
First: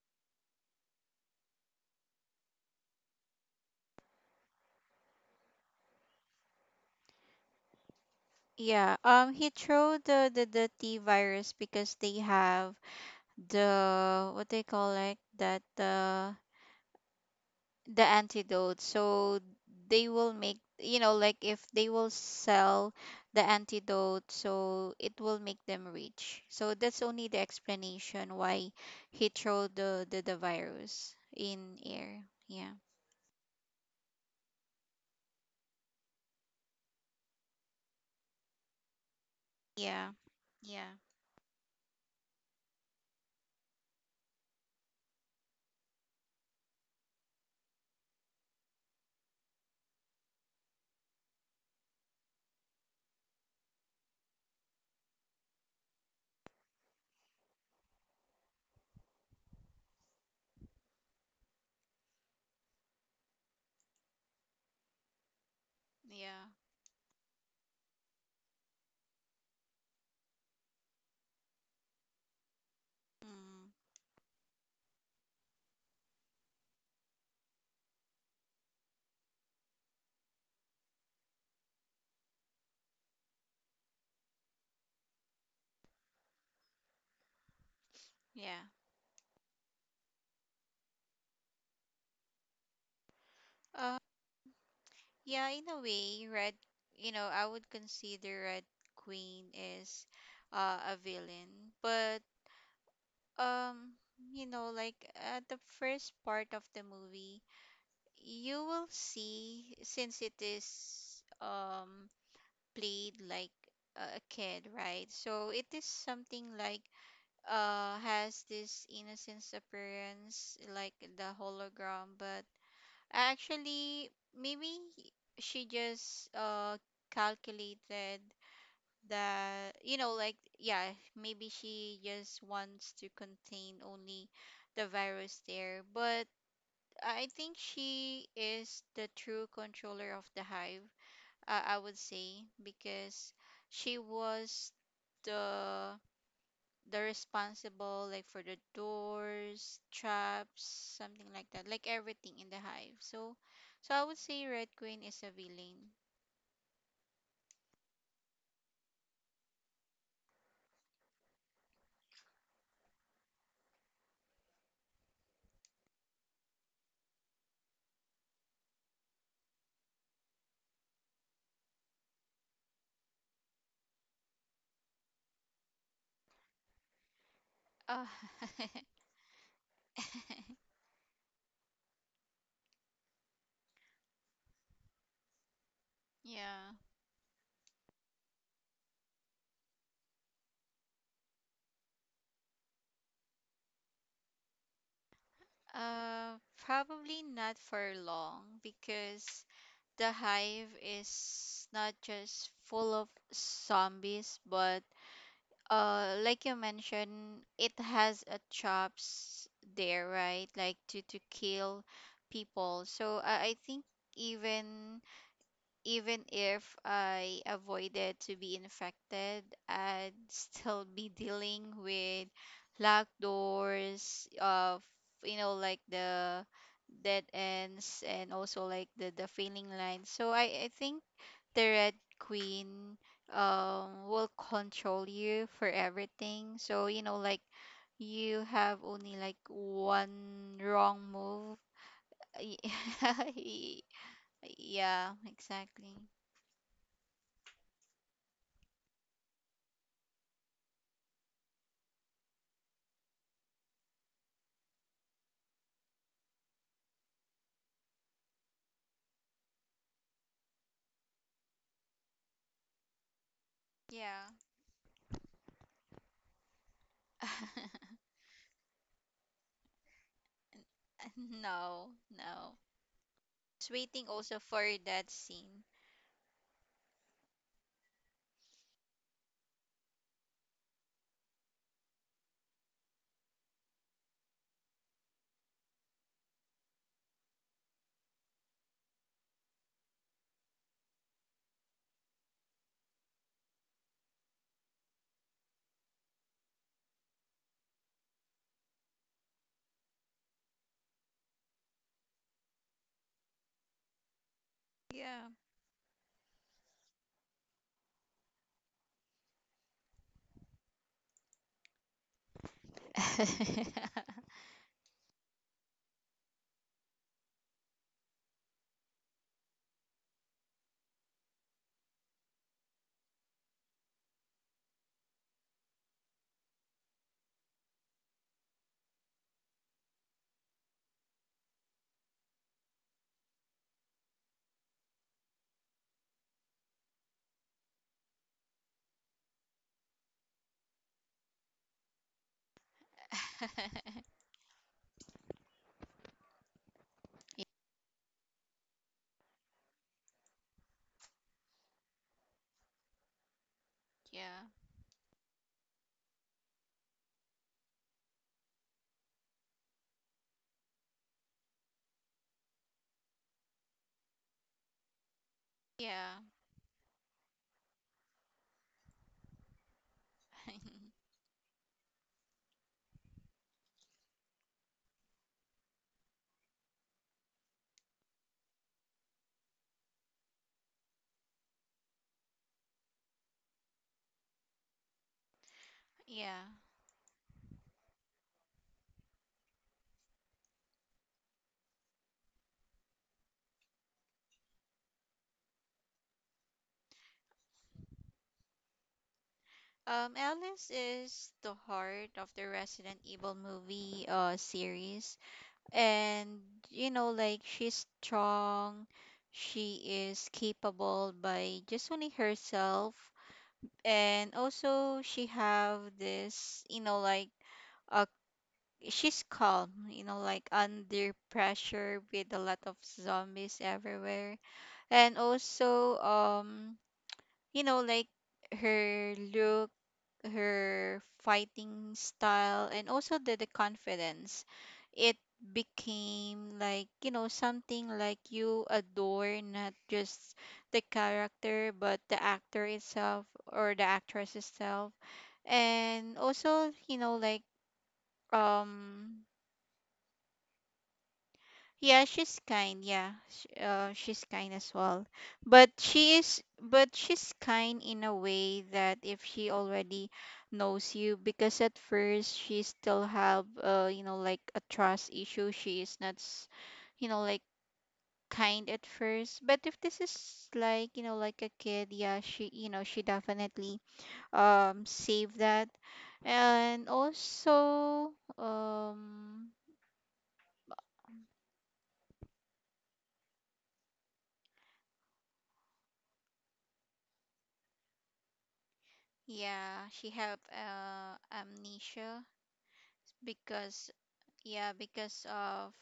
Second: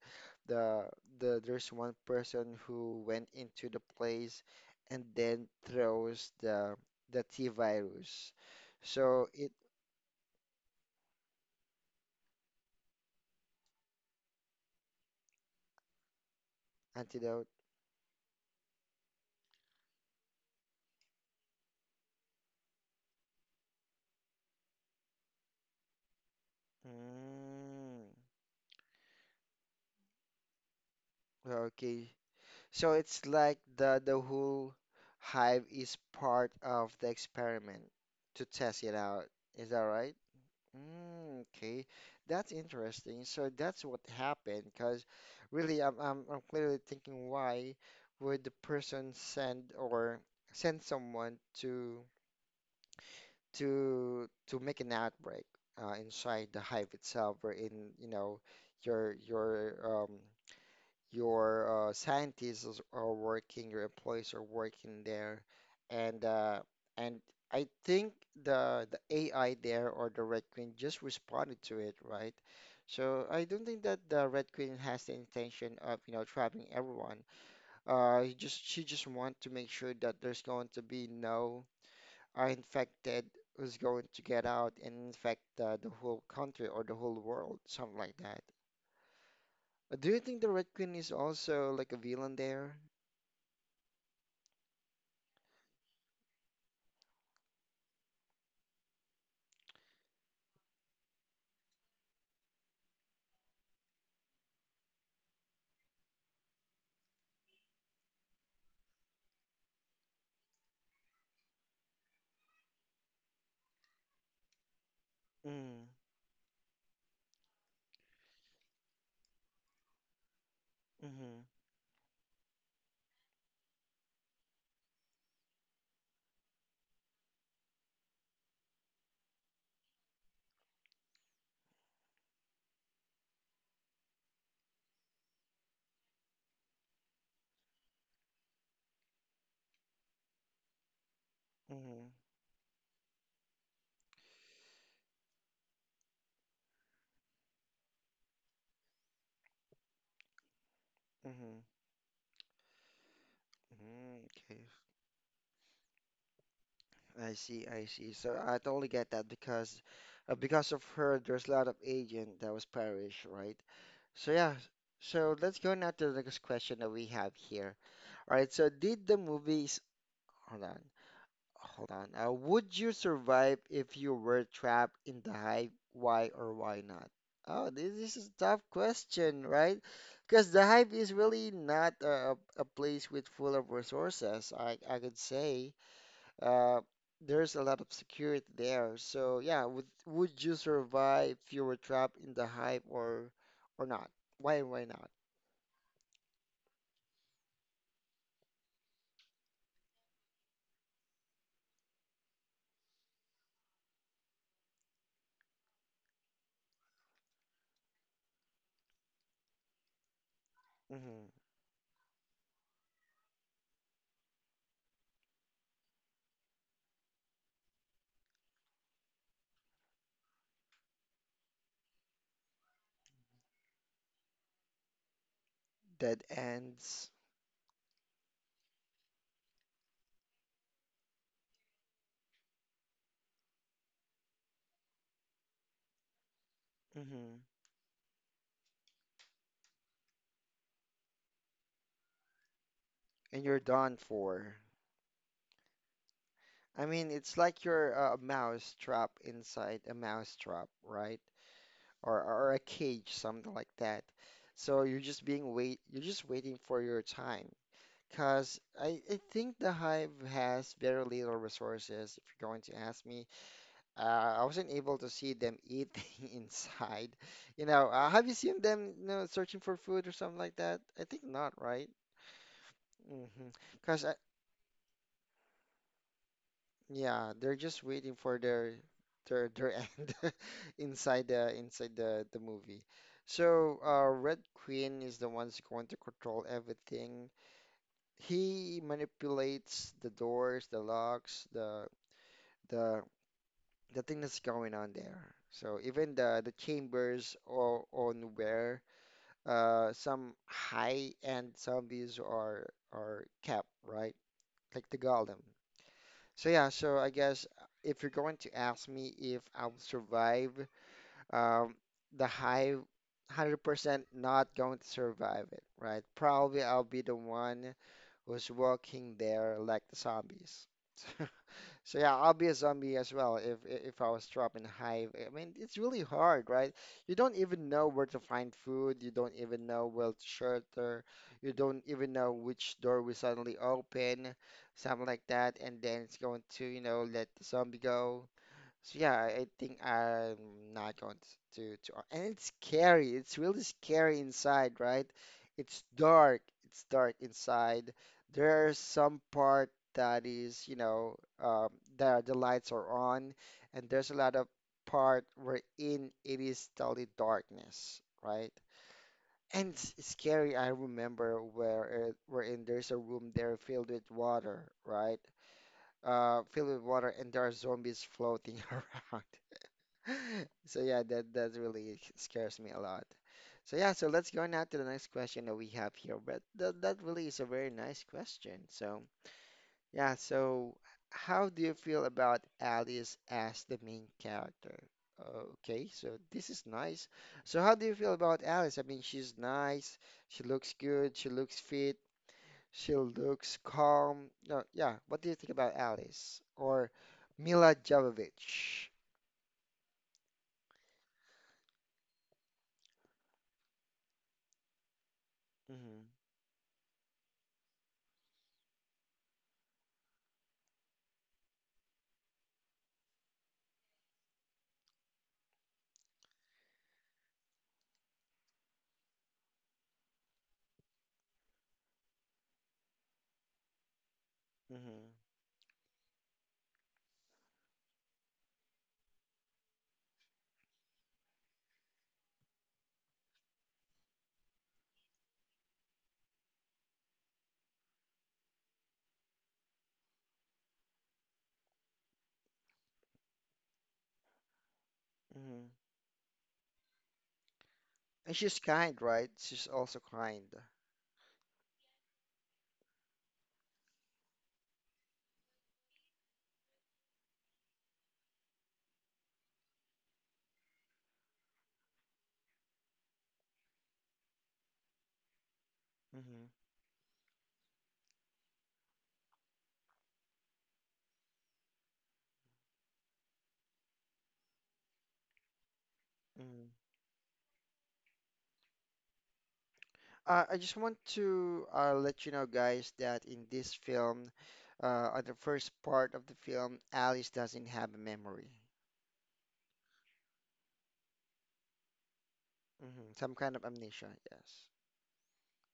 [SPEAKER 1] The the there's one person who went into the place and then throws the the T virus.
[SPEAKER 2] Yeah,
[SPEAKER 1] So
[SPEAKER 2] um he
[SPEAKER 1] it
[SPEAKER 2] threw the the, the T virus because they have the, what they call like that, the
[SPEAKER 1] antidote.
[SPEAKER 2] the antidote. So they will make, you know, like if they will sell the antidote, so it will make them rich. So that's only the
[SPEAKER 1] Mm,
[SPEAKER 2] explanation why he threw the the, the virus in
[SPEAKER 1] okay.
[SPEAKER 2] air. Yeah.
[SPEAKER 1] So it's like the the whole hive is part of the experiment to test it out. Is that
[SPEAKER 2] Yeah.
[SPEAKER 1] right?
[SPEAKER 2] Yeah.
[SPEAKER 1] Mm, okay, that's interesting. So that's what happened. Because really, I'm, I'm I'm clearly thinking why would the person send or send someone to to to make an outbreak uh, inside the hive itself, or in you know your your um your uh, scientists is- are working, your employees are working there, and
[SPEAKER 2] Yeah.
[SPEAKER 1] uh, and I think the the A I there or the Red Queen just responded to it, right? So I
[SPEAKER 2] Mm,
[SPEAKER 1] don't think that the Red Queen has the intention of, you know, trapping everyone. Uh, he just she just want to make sure that there's going to be no uh, infected who's going to get out and infect uh, the whole country or the whole world, something like that.
[SPEAKER 2] yeah.
[SPEAKER 1] Uh, Do you think the Red Queen is also like a villain there?
[SPEAKER 2] uh yeah, in a way, red you know, I would consider Red Queen is uh, a villain. But um you know, like at the first part of the movie, you will see, since it is um played like a kid, right? So it is
[SPEAKER 1] Mm.
[SPEAKER 2] something like uh has this innocence appearance, like the
[SPEAKER 1] Mm-hmm.
[SPEAKER 2] hologram. But actually, maybe she just uh calculated that, you know, like yeah, maybe she just wants to contain only the virus there. But I think she is the true controller of the hive, uh, I would
[SPEAKER 1] Mm-hmm.
[SPEAKER 2] say, because she was the the responsible, like for the doors, traps, something like
[SPEAKER 1] Mm-hmm.
[SPEAKER 2] that, like everything in the hive. So so I would
[SPEAKER 1] Mm-hmm.
[SPEAKER 2] say Red
[SPEAKER 1] Okay,
[SPEAKER 2] Queen is a villain.
[SPEAKER 1] I see, I see. So I totally get that because, uh, because of her, there's a lot of agent that was perished, right? So yeah, so let's go now to the next question that we have here. All right, so did the movies, hold on. Hold on. Uh, would you survive if you were trapped in the hive? Why or why not? Oh, this,
[SPEAKER 2] Oh.
[SPEAKER 1] this is a tough question, right? Because the hive is really not a, a place with full of resources. I, I could say
[SPEAKER 2] Yeah.
[SPEAKER 1] uh, there's a lot of security there. So yeah, would would you survive if you were trapped in the hive or or not? Why or why not?
[SPEAKER 2] Uh, Probably not for long, because the hive is not just full of zombies, but uh, like you mentioned, it has a chops there, right? Like to to
[SPEAKER 1] Hmm
[SPEAKER 2] kill people. So I I think even even if I avoided to be infected, I'd still be dealing with locked doors, of you know like
[SPEAKER 1] Dead
[SPEAKER 2] the
[SPEAKER 1] ends.
[SPEAKER 2] dead ends, and also like the the failing lines. So I I think the Red Queen um will control you for everything. So you know, like
[SPEAKER 1] Hmm
[SPEAKER 2] you have only like one wrong move.
[SPEAKER 1] And you're done for.
[SPEAKER 2] Yeah, exactly.
[SPEAKER 1] I mean, it's like you're uh, a mouse trap inside a mouse trap, right? Or or a cage, something like that. So you're just being wait, you're just waiting for your time. Cause I, I think the hive has very little resources. If you're going to ask me,
[SPEAKER 2] Yeah.
[SPEAKER 1] uh, I wasn't able to see them eating inside. You know, uh, have you seen them, you know, searching for food or something like that? I think not,
[SPEAKER 2] No,
[SPEAKER 1] right?
[SPEAKER 2] no.
[SPEAKER 1] Mm-hmm.
[SPEAKER 2] It's waiting
[SPEAKER 1] Cause
[SPEAKER 2] also for that scene.
[SPEAKER 1] yeah, they're just waiting for their their their end inside the inside the the movie. So, uh, Red Queen is the one's going to control everything. He manipulates the doors, the locks, the the the thing that's going on there. So even the the chambers or on where uh some high-end zombies are are kept, right? Like the
[SPEAKER 2] Yeah.
[SPEAKER 1] golem. So yeah, so I guess uh, if you're going to ask me if I will survive, um, the high one hundred percent not going to survive it, right? Probably I'll be the one who's walking there like the zombies. So yeah, I'll be a zombie as well if if I was trapped in a hive. I mean, it's really hard, right? You don't even know where to find food. You don't even know where to shelter. You don't even know which door will suddenly open, something like that. And then it's going to, you know, let the zombie go. So yeah, I I think I'm not going t- to to, uh, and it's scary. It's really scary inside, right? It's dark. It's dark inside. There are some part that is, you know, um, that the lights are on, and there's a lot
[SPEAKER 2] Yeah.
[SPEAKER 1] of part wherein it is totally darkness, right? And it's it's scary. I remember where uh, wherein there's a room there filled with water, right?
[SPEAKER 2] Yeah.
[SPEAKER 1] Uh, filled with water, and there are zombies floating around. So yeah, that that really scares me a lot. So yeah, so let's go now to the next question that we have here. But that that really is a very nice question. So yeah, so how do you feel about Alice as the main character? Okay, so
[SPEAKER 2] Yeah.
[SPEAKER 1] this is nice. So how do you feel about Alice? I mean, she's nice. She looks good. She looks fit. She looks calm. No, yeah. What do you think about Alice or Mila Jovovich?
[SPEAKER 2] Um, Alice is the heart of the Resident Evil movie uh series.
[SPEAKER 1] Hmm
[SPEAKER 2] And you know, like she's strong, she is capable by just only herself. And also she have this, you know, like a she's calm, you know, like under pressure with a lot of zombies everywhere.
[SPEAKER 1] hmm
[SPEAKER 2] And also, um, you know, like her look, her fighting style, and also the, the confidence. It became like, you know, something like you adore not just the character, but the actor itself, or the actress itself.
[SPEAKER 1] hmm
[SPEAKER 2] And also, you know, like,
[SPEAKER 1] And she's kind,
[SPEAKER 2] um,
[SPEAKER 1] right? She's also kind.
[SPEAKER 2] Yeah, she's kind. Yeah, sh uh, she's kind as well. But she is, but she's kind in a way that if she already knows you, because at first she still have, uh, you know, like a trust issue. She is not, s-
[SPEAKER 1] Hmm
[SPEAKER 2] you know, like kind at first. But if this is like, you know, like a kid, yeah, she, you know, she definitely um save that,
[SPEAKER 1] hmm
[SPEAKER 2] and also um.
[SPEAKER 1] Uh, I just want to uh, let you know, guys, that in this film, uh, on the first part of the film, Alice doesn't have a memory.
[SPEAKER 2] Yeah, she have uh, amnesia,
[SPEAKER 1] Hmm Some kind of
[SPEAKER 2] because
[SPEAKER 1] amnesia,
[SPEAKER 2] yeah,
[SPEAKER 1] yes.
[SPEAKER 2] because of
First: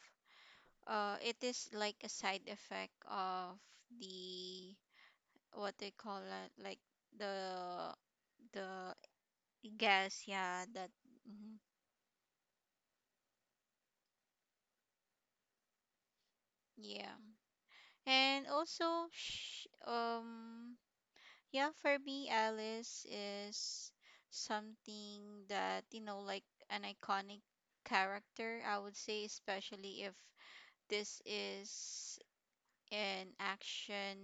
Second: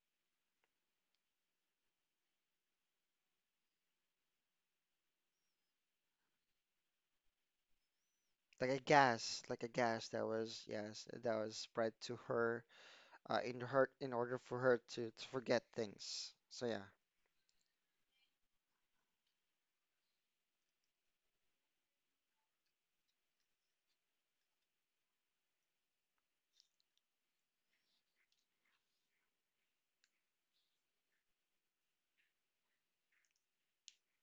[SPEAKER 2] uh it is like a side effect of the, what they call it, like the
[SPEAKER 1] Like a
[SPEAKER 2] the
[SPEAKER 1] gas, like a gas
[SPEAKER 2] gas,
[SPEAKER 1] that was,
[SPEAKER 2] yeah, that
[SPEAKER 1] yes, that was
[SPEAKER 2] mhm,
[SPEAKER 1] spread to her uh, in her in order for her to, to forget things. So yeah.
[SPEAKER 2] yeah. And also sh um yeah, for me Alice is something that, you know, like an iconic character, I would say, especially if this is an action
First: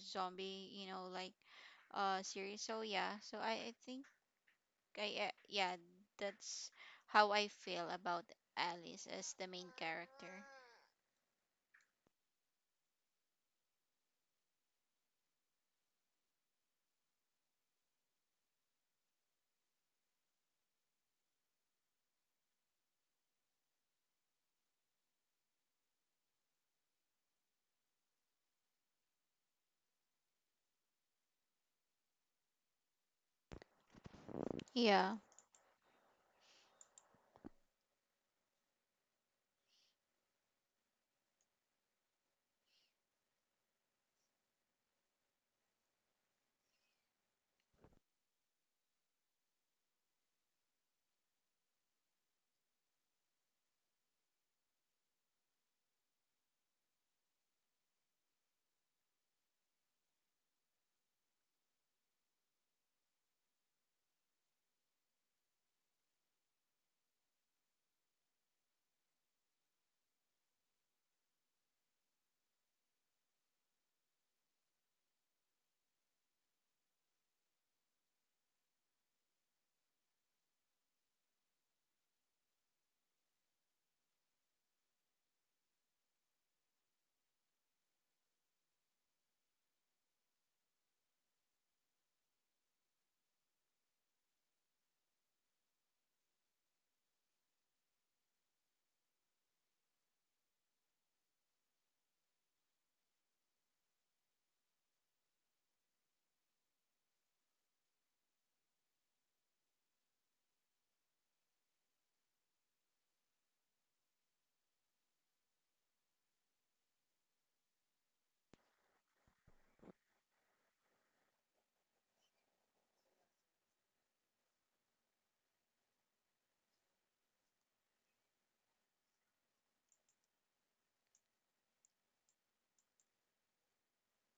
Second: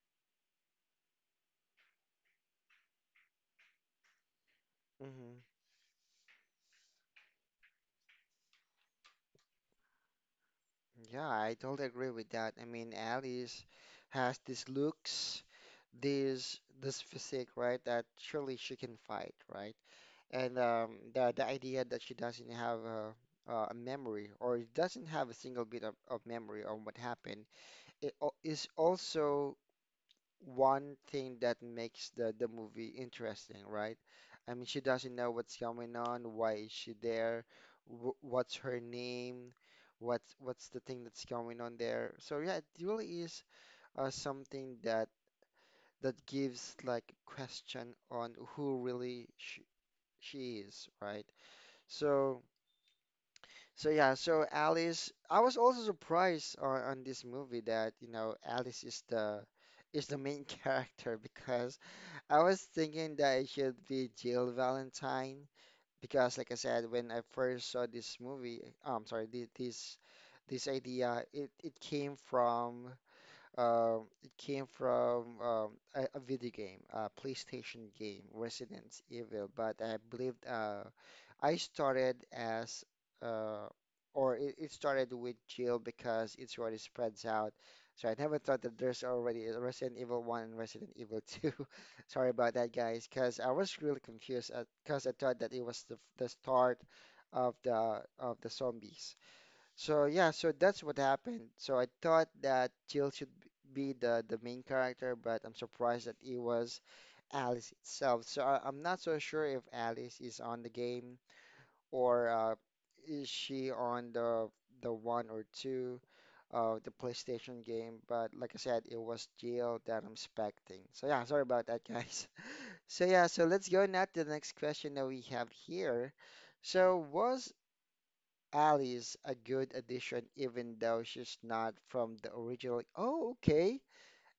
[SPEAKER 2] zombie, you know, like uh series. So yeah, so I, I think I uh,
[SPEAKER 1] hmm
[SPEAKER 2] yeah, that's how I feel about Alice as the main character.
[SPEAKER 1] Yeah, I totally agree with that. I mean, Alice has these looks, this this physique, right? That surely she can fight, right? And um, the the idea that she doesn't have a, a memory or doesn't have a single bit of, of memory on what happened, it al- is also one thing that makes the the movie interesting, right? I mean, she doesn't
[SPEAKER 2] Yeah.
[SPEAKER 1] know what's going on, why is she there, wh what's her name, what's what's the thing that's going on there. So yeah, it really is uh, something that that gives like a question on who really sh she is, right? So, so yeah, so Alice, I was also surprised on, on this movie that, you know, Alice is the is the main character because I was thinking that it should be Jill Valentine because like I said, when I first saw this movie, I'm sorry, thi- this this idea, it, it came from um, it came from um, a, a video game, a PlayStation game, Resident Evil. But I believe uh, I started as, uh, or it, it started with Jill because it's already spreads out. So I never thought that there's already a Resident Evil one and Resident Evil two. Sorry about that, guys, because I was really confused because I thought that it was the, the start of the of the zombies. So yeah, so that's what happened. So I thought that Jill should b- be the the main character, but I'm surprised that it was Alice itself. So I, I'm not so sure if Alice is on the game or uh, is she on the the one or two of the PlayStation game. But like I said, it was Jill that I'm expecting. So yeah, sorry about that, guys. So yeah, so let's go now to the next question that we have here. So was Allie's a good addition, even though she's not from the original. Oh, okay.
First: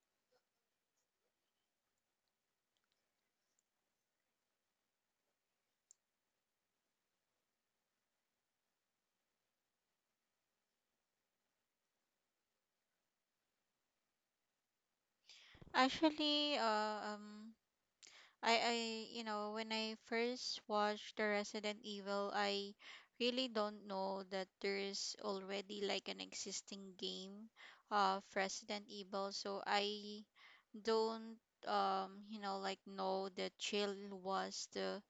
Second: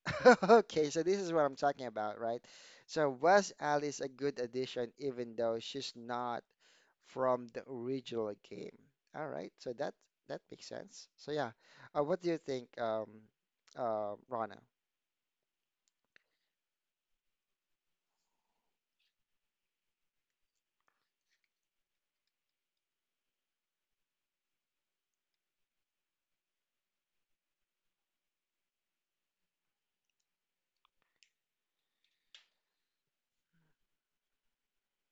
[SPEAKER 1] Okay, so this is what I'm talking about, right? So was Alice a good addition, even though she's not from the original game? All right, so that that makes sense. So yeah, uh, what do you think, um, uh, Rana?
[SPEAKER 2] Actually, uh, um I I you know, when I first watched the Resident Evil, I really don't know that there's already like an existing game of Resident Evil. So I don't um you know, like know that Jill was the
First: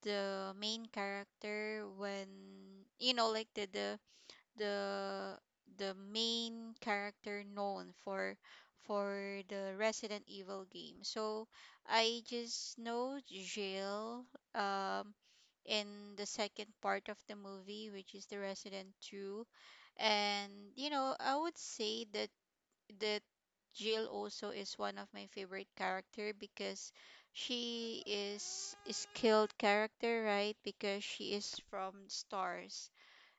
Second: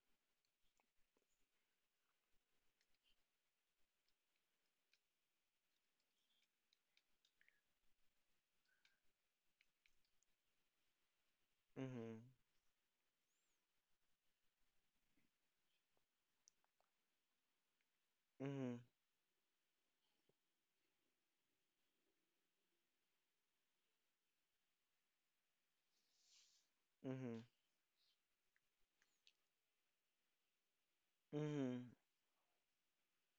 [SPEAKER 2] the main character, when you know like the the the the main character known for for the Resident Evil game. So
[SPEAKER 1] Mm-hmm.
[SPEAKER 2] I just know Jill um in the second part of the movie, which is the
[SPEAKER 1] Mm-hmm.
[SPEAKER 2] Resident two. And you know, I would say that the Jill also is one of my favorite character, because
[SPEAKER 1] Mm-hmm.
[SPEAKER 2] she is a skilled character, right? Because she is
[SPEAKER 1] Mm-hmm.
[SPEAKER 2] from stars.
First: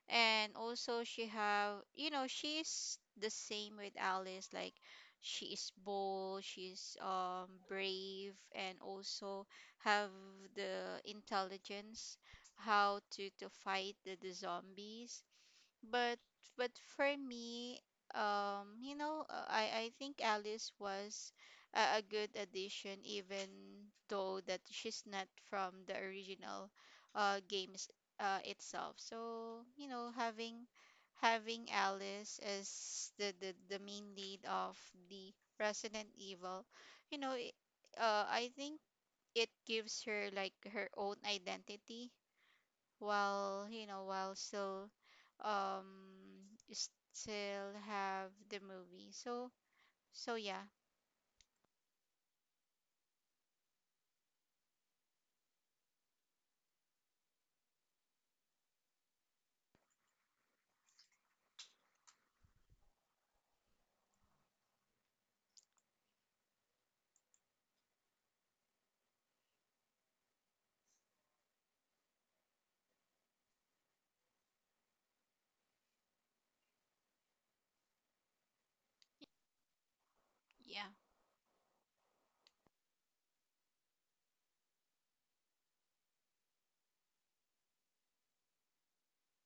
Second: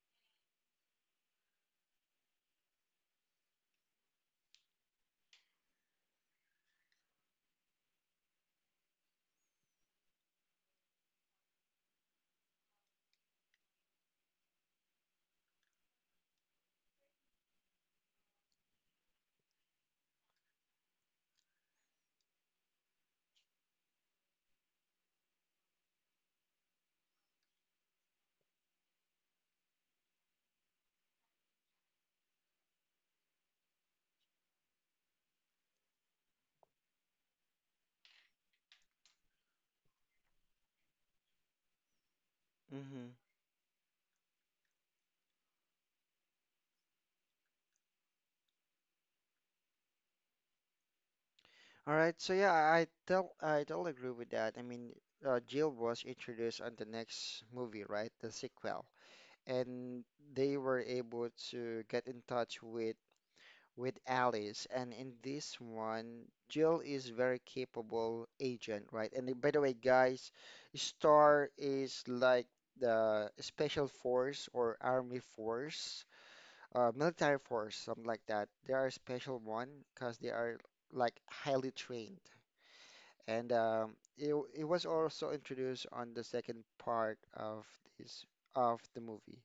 [SPEAKER 2] And also she have, you know, she's the same with Alice, like she is bold, she's um brave, and also have the intelligence how to to fight the, the zombies. but but for me, um, you know, uh, I I think Alice was a, a good addition, even though that she's not from the original uh games uh itself. So, you know, having having Alice as the, the, the main lead of the Resident Evil, you know, it, uh I think it gives her like her own identity,
[SPEAKER 1] Mm-hmm.
[SPEAKER 2] while you know, while still um still have the movie. So so yeah.
[SPEAKER 1] All right, so yeah, I I tell I totally agree with that. I mean, uh, Jill was introduced on the next movie, right? The sequel, and they were able to get in touch with with Alice. And in this one, Jill is very capable agent, right? And by the way, guys, Star is like the special force or army force, uh, military force, something like that. They are a special one because they are
[SPEAKER 2] Yeah.
[SPEAKER 1] like highly trained and um, it w- it was also introduced on the second part of this of the movie.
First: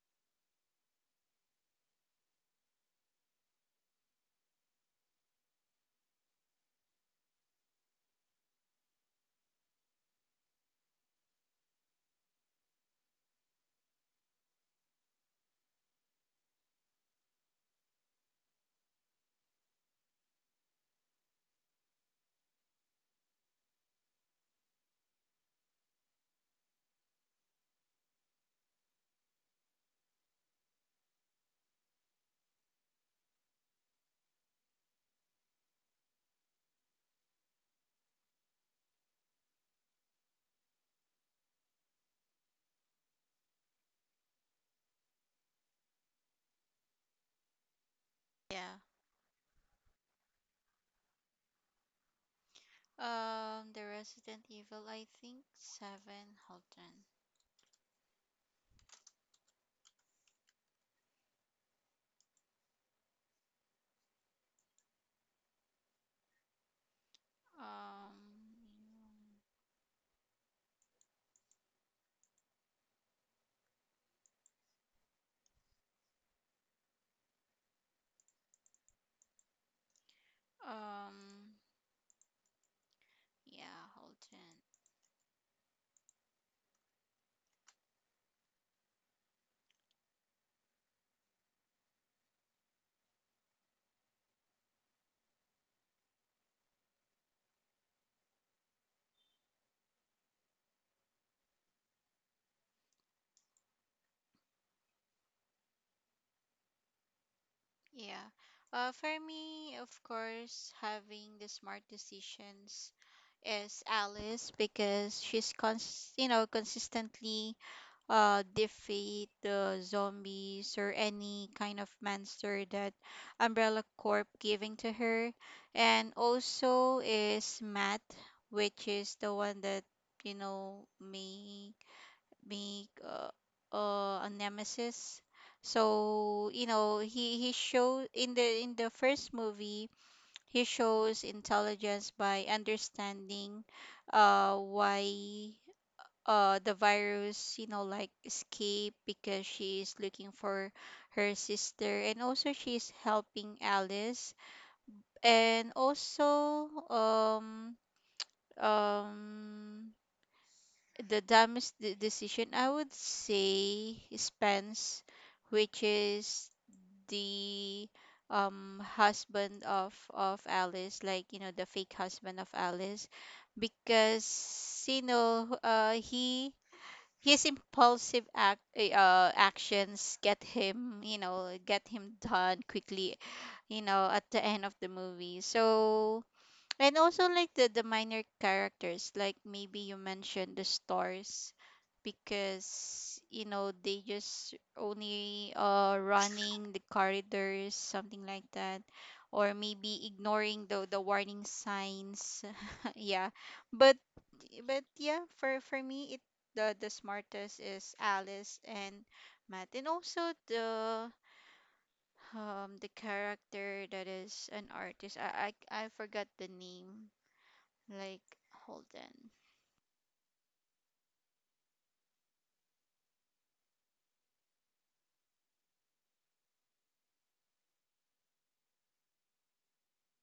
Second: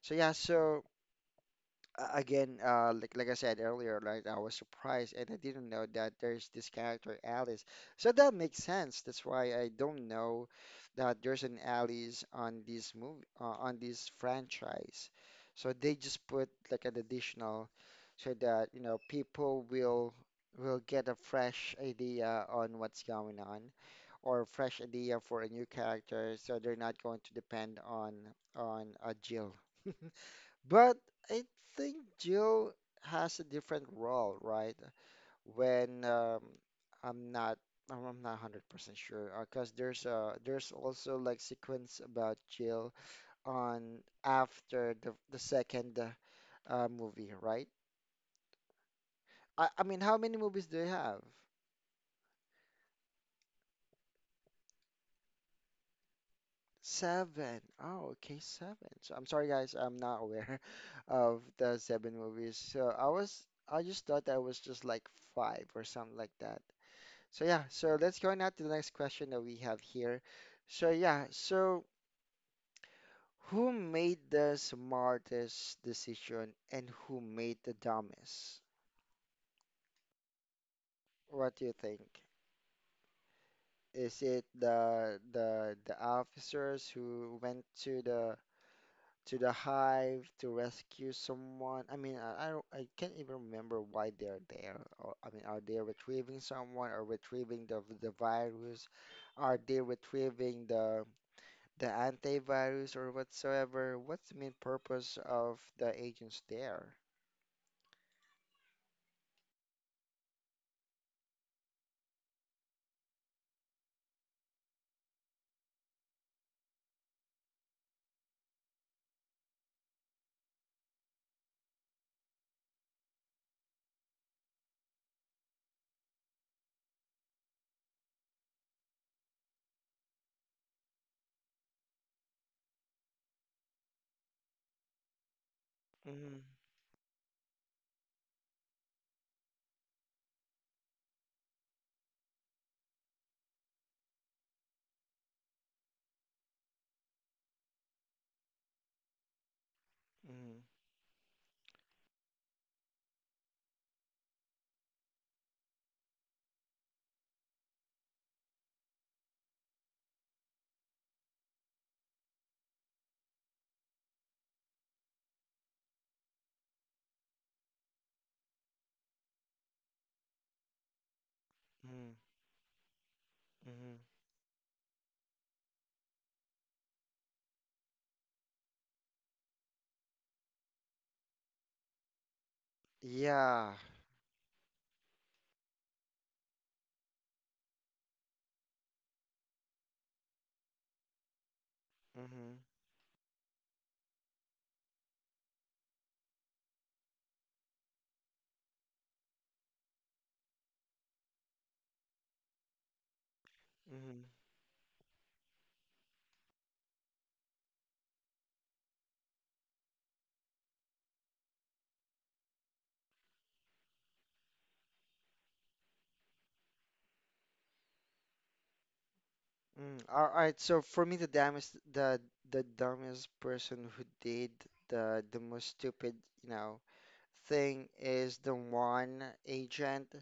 [SPEAKER 1] So yeah, so uh, again, uh, like like I said earlier, like I was surprised and I didn't know that there's this character Alice. So that makes sense. That's why I don't know that there's an Alice on this movie uh, on this franchise. So they just put like an additional so that you know people will will get a fresh idea on what's going on or fresh idea for a new character, so they're not going to depend on on uh, Jill. But I think Jill has a different role, right? When um, I'm not, I'm I'm not one hundred percent sure, because there's uh there's also like sequence about Jill on after the the second uh movie, right?
[SPEAKER 2] Yeah.
[SPEAKER 1] I I mean, how many movies do you have?
[SPEAKER 2] um The Resident Evil, I think seven. Hold on.
[SPEAKER 1] Seven. Oh, okay, seven. So I'm sorry, guys, I'm not aware of the seven movies. So I was, I just thought I was just like five or something like that. So yeah, so
[SPEAKER 2] um
[SPEAKER 1] let's go now to the next question that we have here. So yeah, so who made the smartest decision and who made the dumbest? What
[SPEAKER 2] um
[SPEAKER 1] do you think?
[SPEAKER 2] yeah, hold
[SPEAKER 1] Is it
[SPEAKER 2] on.
[SPEAKER 1] the the the officers who went to the to the hive to rescue someone? I mean, I, I don't, I can't even remember why they're there. Or, I mean, are they retrieving someone or retrieving the the virus? Are they retrieving the the antivirus or whatsoever? What's the main purpose of the agents there?
[SPEAKER 2] Yeah, uh for me, of course, having the smart decisions is Alice, because she's cons you know, consistently uh defeat the zombies or any kind of monster that Umbrella Corp giving to her. And also is Matt, which is the one that you know make make uh, uh, a Nemesis.
[SPEAKER 1] Mm-hmm.
[SPEAKER 2] So you know, he he shows in the in the first movie, he shows intelligence by understanding uh why uh the virus, you know, like escape, because she is looking
[SPEAKER 1] Mm-hmm.
[SPEAKER 2] for her sister, and also she's helping Alice. And also um um the dumbest de- decision, I would say, Spence, which is the um husband of of Alice, like you know, the fake husband of Alice.
[SPEAKER 1] Mm-hmm.
[SPEAKER 2] Because you know, uh he, his impulsive act eh, uh, actions get him, you know, get him done quickly,
[SPEAKER 1] Yeah.
[SPEAKER 2] you know, at the end of the movie. So and also like the, the minor characters, like maybe you mentioned the stars,
[SPEAKER 1] Mm-hmm.
[SPEAKER 2] because you know, they just only uh running the corridors, something like that. Or maybe ignoring the the warning signs. Yeah. But
[SPEAKER 1] Mm-hmm.
[SPEAKER 2] but yeah, for for me, it the the smartest is Alice and Matt. And also the um the character that is an artist. I I, I forgot the name, like Holden.
[SPEAKER 1] Mm. All right, so for me, the dumbest, the the dumbest person who did the the most stupid, you know, thing is the one agent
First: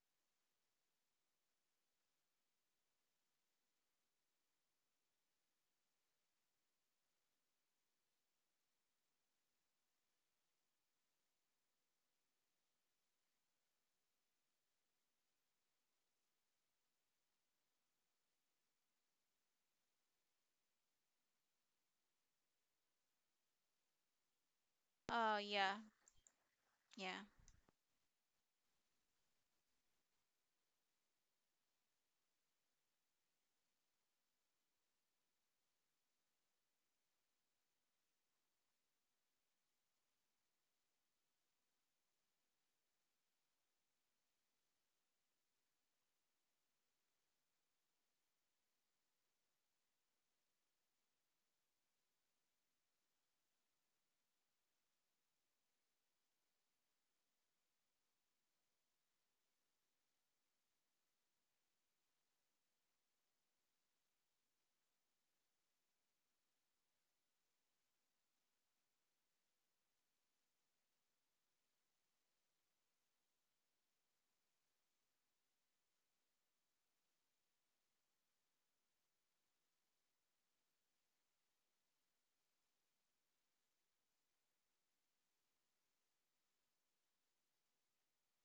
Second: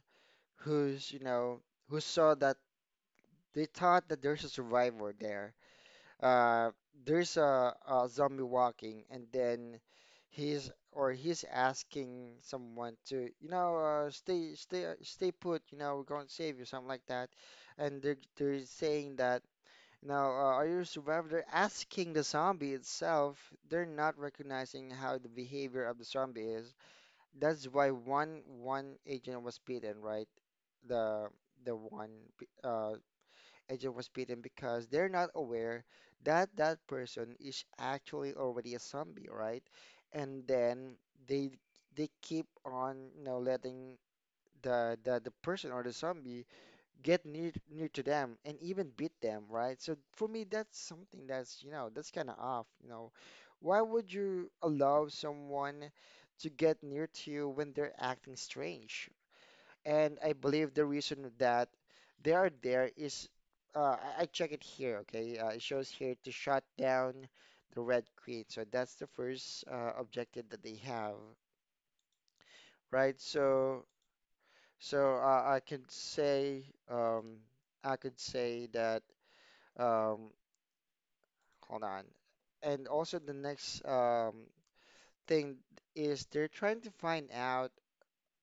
[SPEAKER 1] who's, you know, who saw that they thought that there's a survivor there. Uh, there's a, a zombie walking, and then he's or he's asking someone to, you know, uh, stay, stay, uh, stay put. You know, we're going to save you, something like that. And they're they're saying that. Now, uh, are you a survivor? They're asking the zombie itself. They're not recognizing how the
[SPEAKER 2] Oh yeah,
[SPEAKER 1] behavior of the zombie is.
[SPEAKER 2] yeah,
[SPEAKER 1] That's why one one agent was beaten, right? The the one b- uh, agent was beaten because they're not aware that that person is actually already a zombie, right? And then they they keep on, you know, letting the the, the person or the zombie get near near to them and even beat them, right? So for me, that's something that's, you know, that's kind of off, you know. Why would you allow someone to get near to you when they're acting strange? And I believe the reason that they are there is, uh, I, I check it here, okay? Uh, it shows here to shut down the Red Queen. So that's the first uh, objective that they have, right? So, so uh, I could say, um, I could say that. Um, hold on. And also the next um, thing is they're trying to find out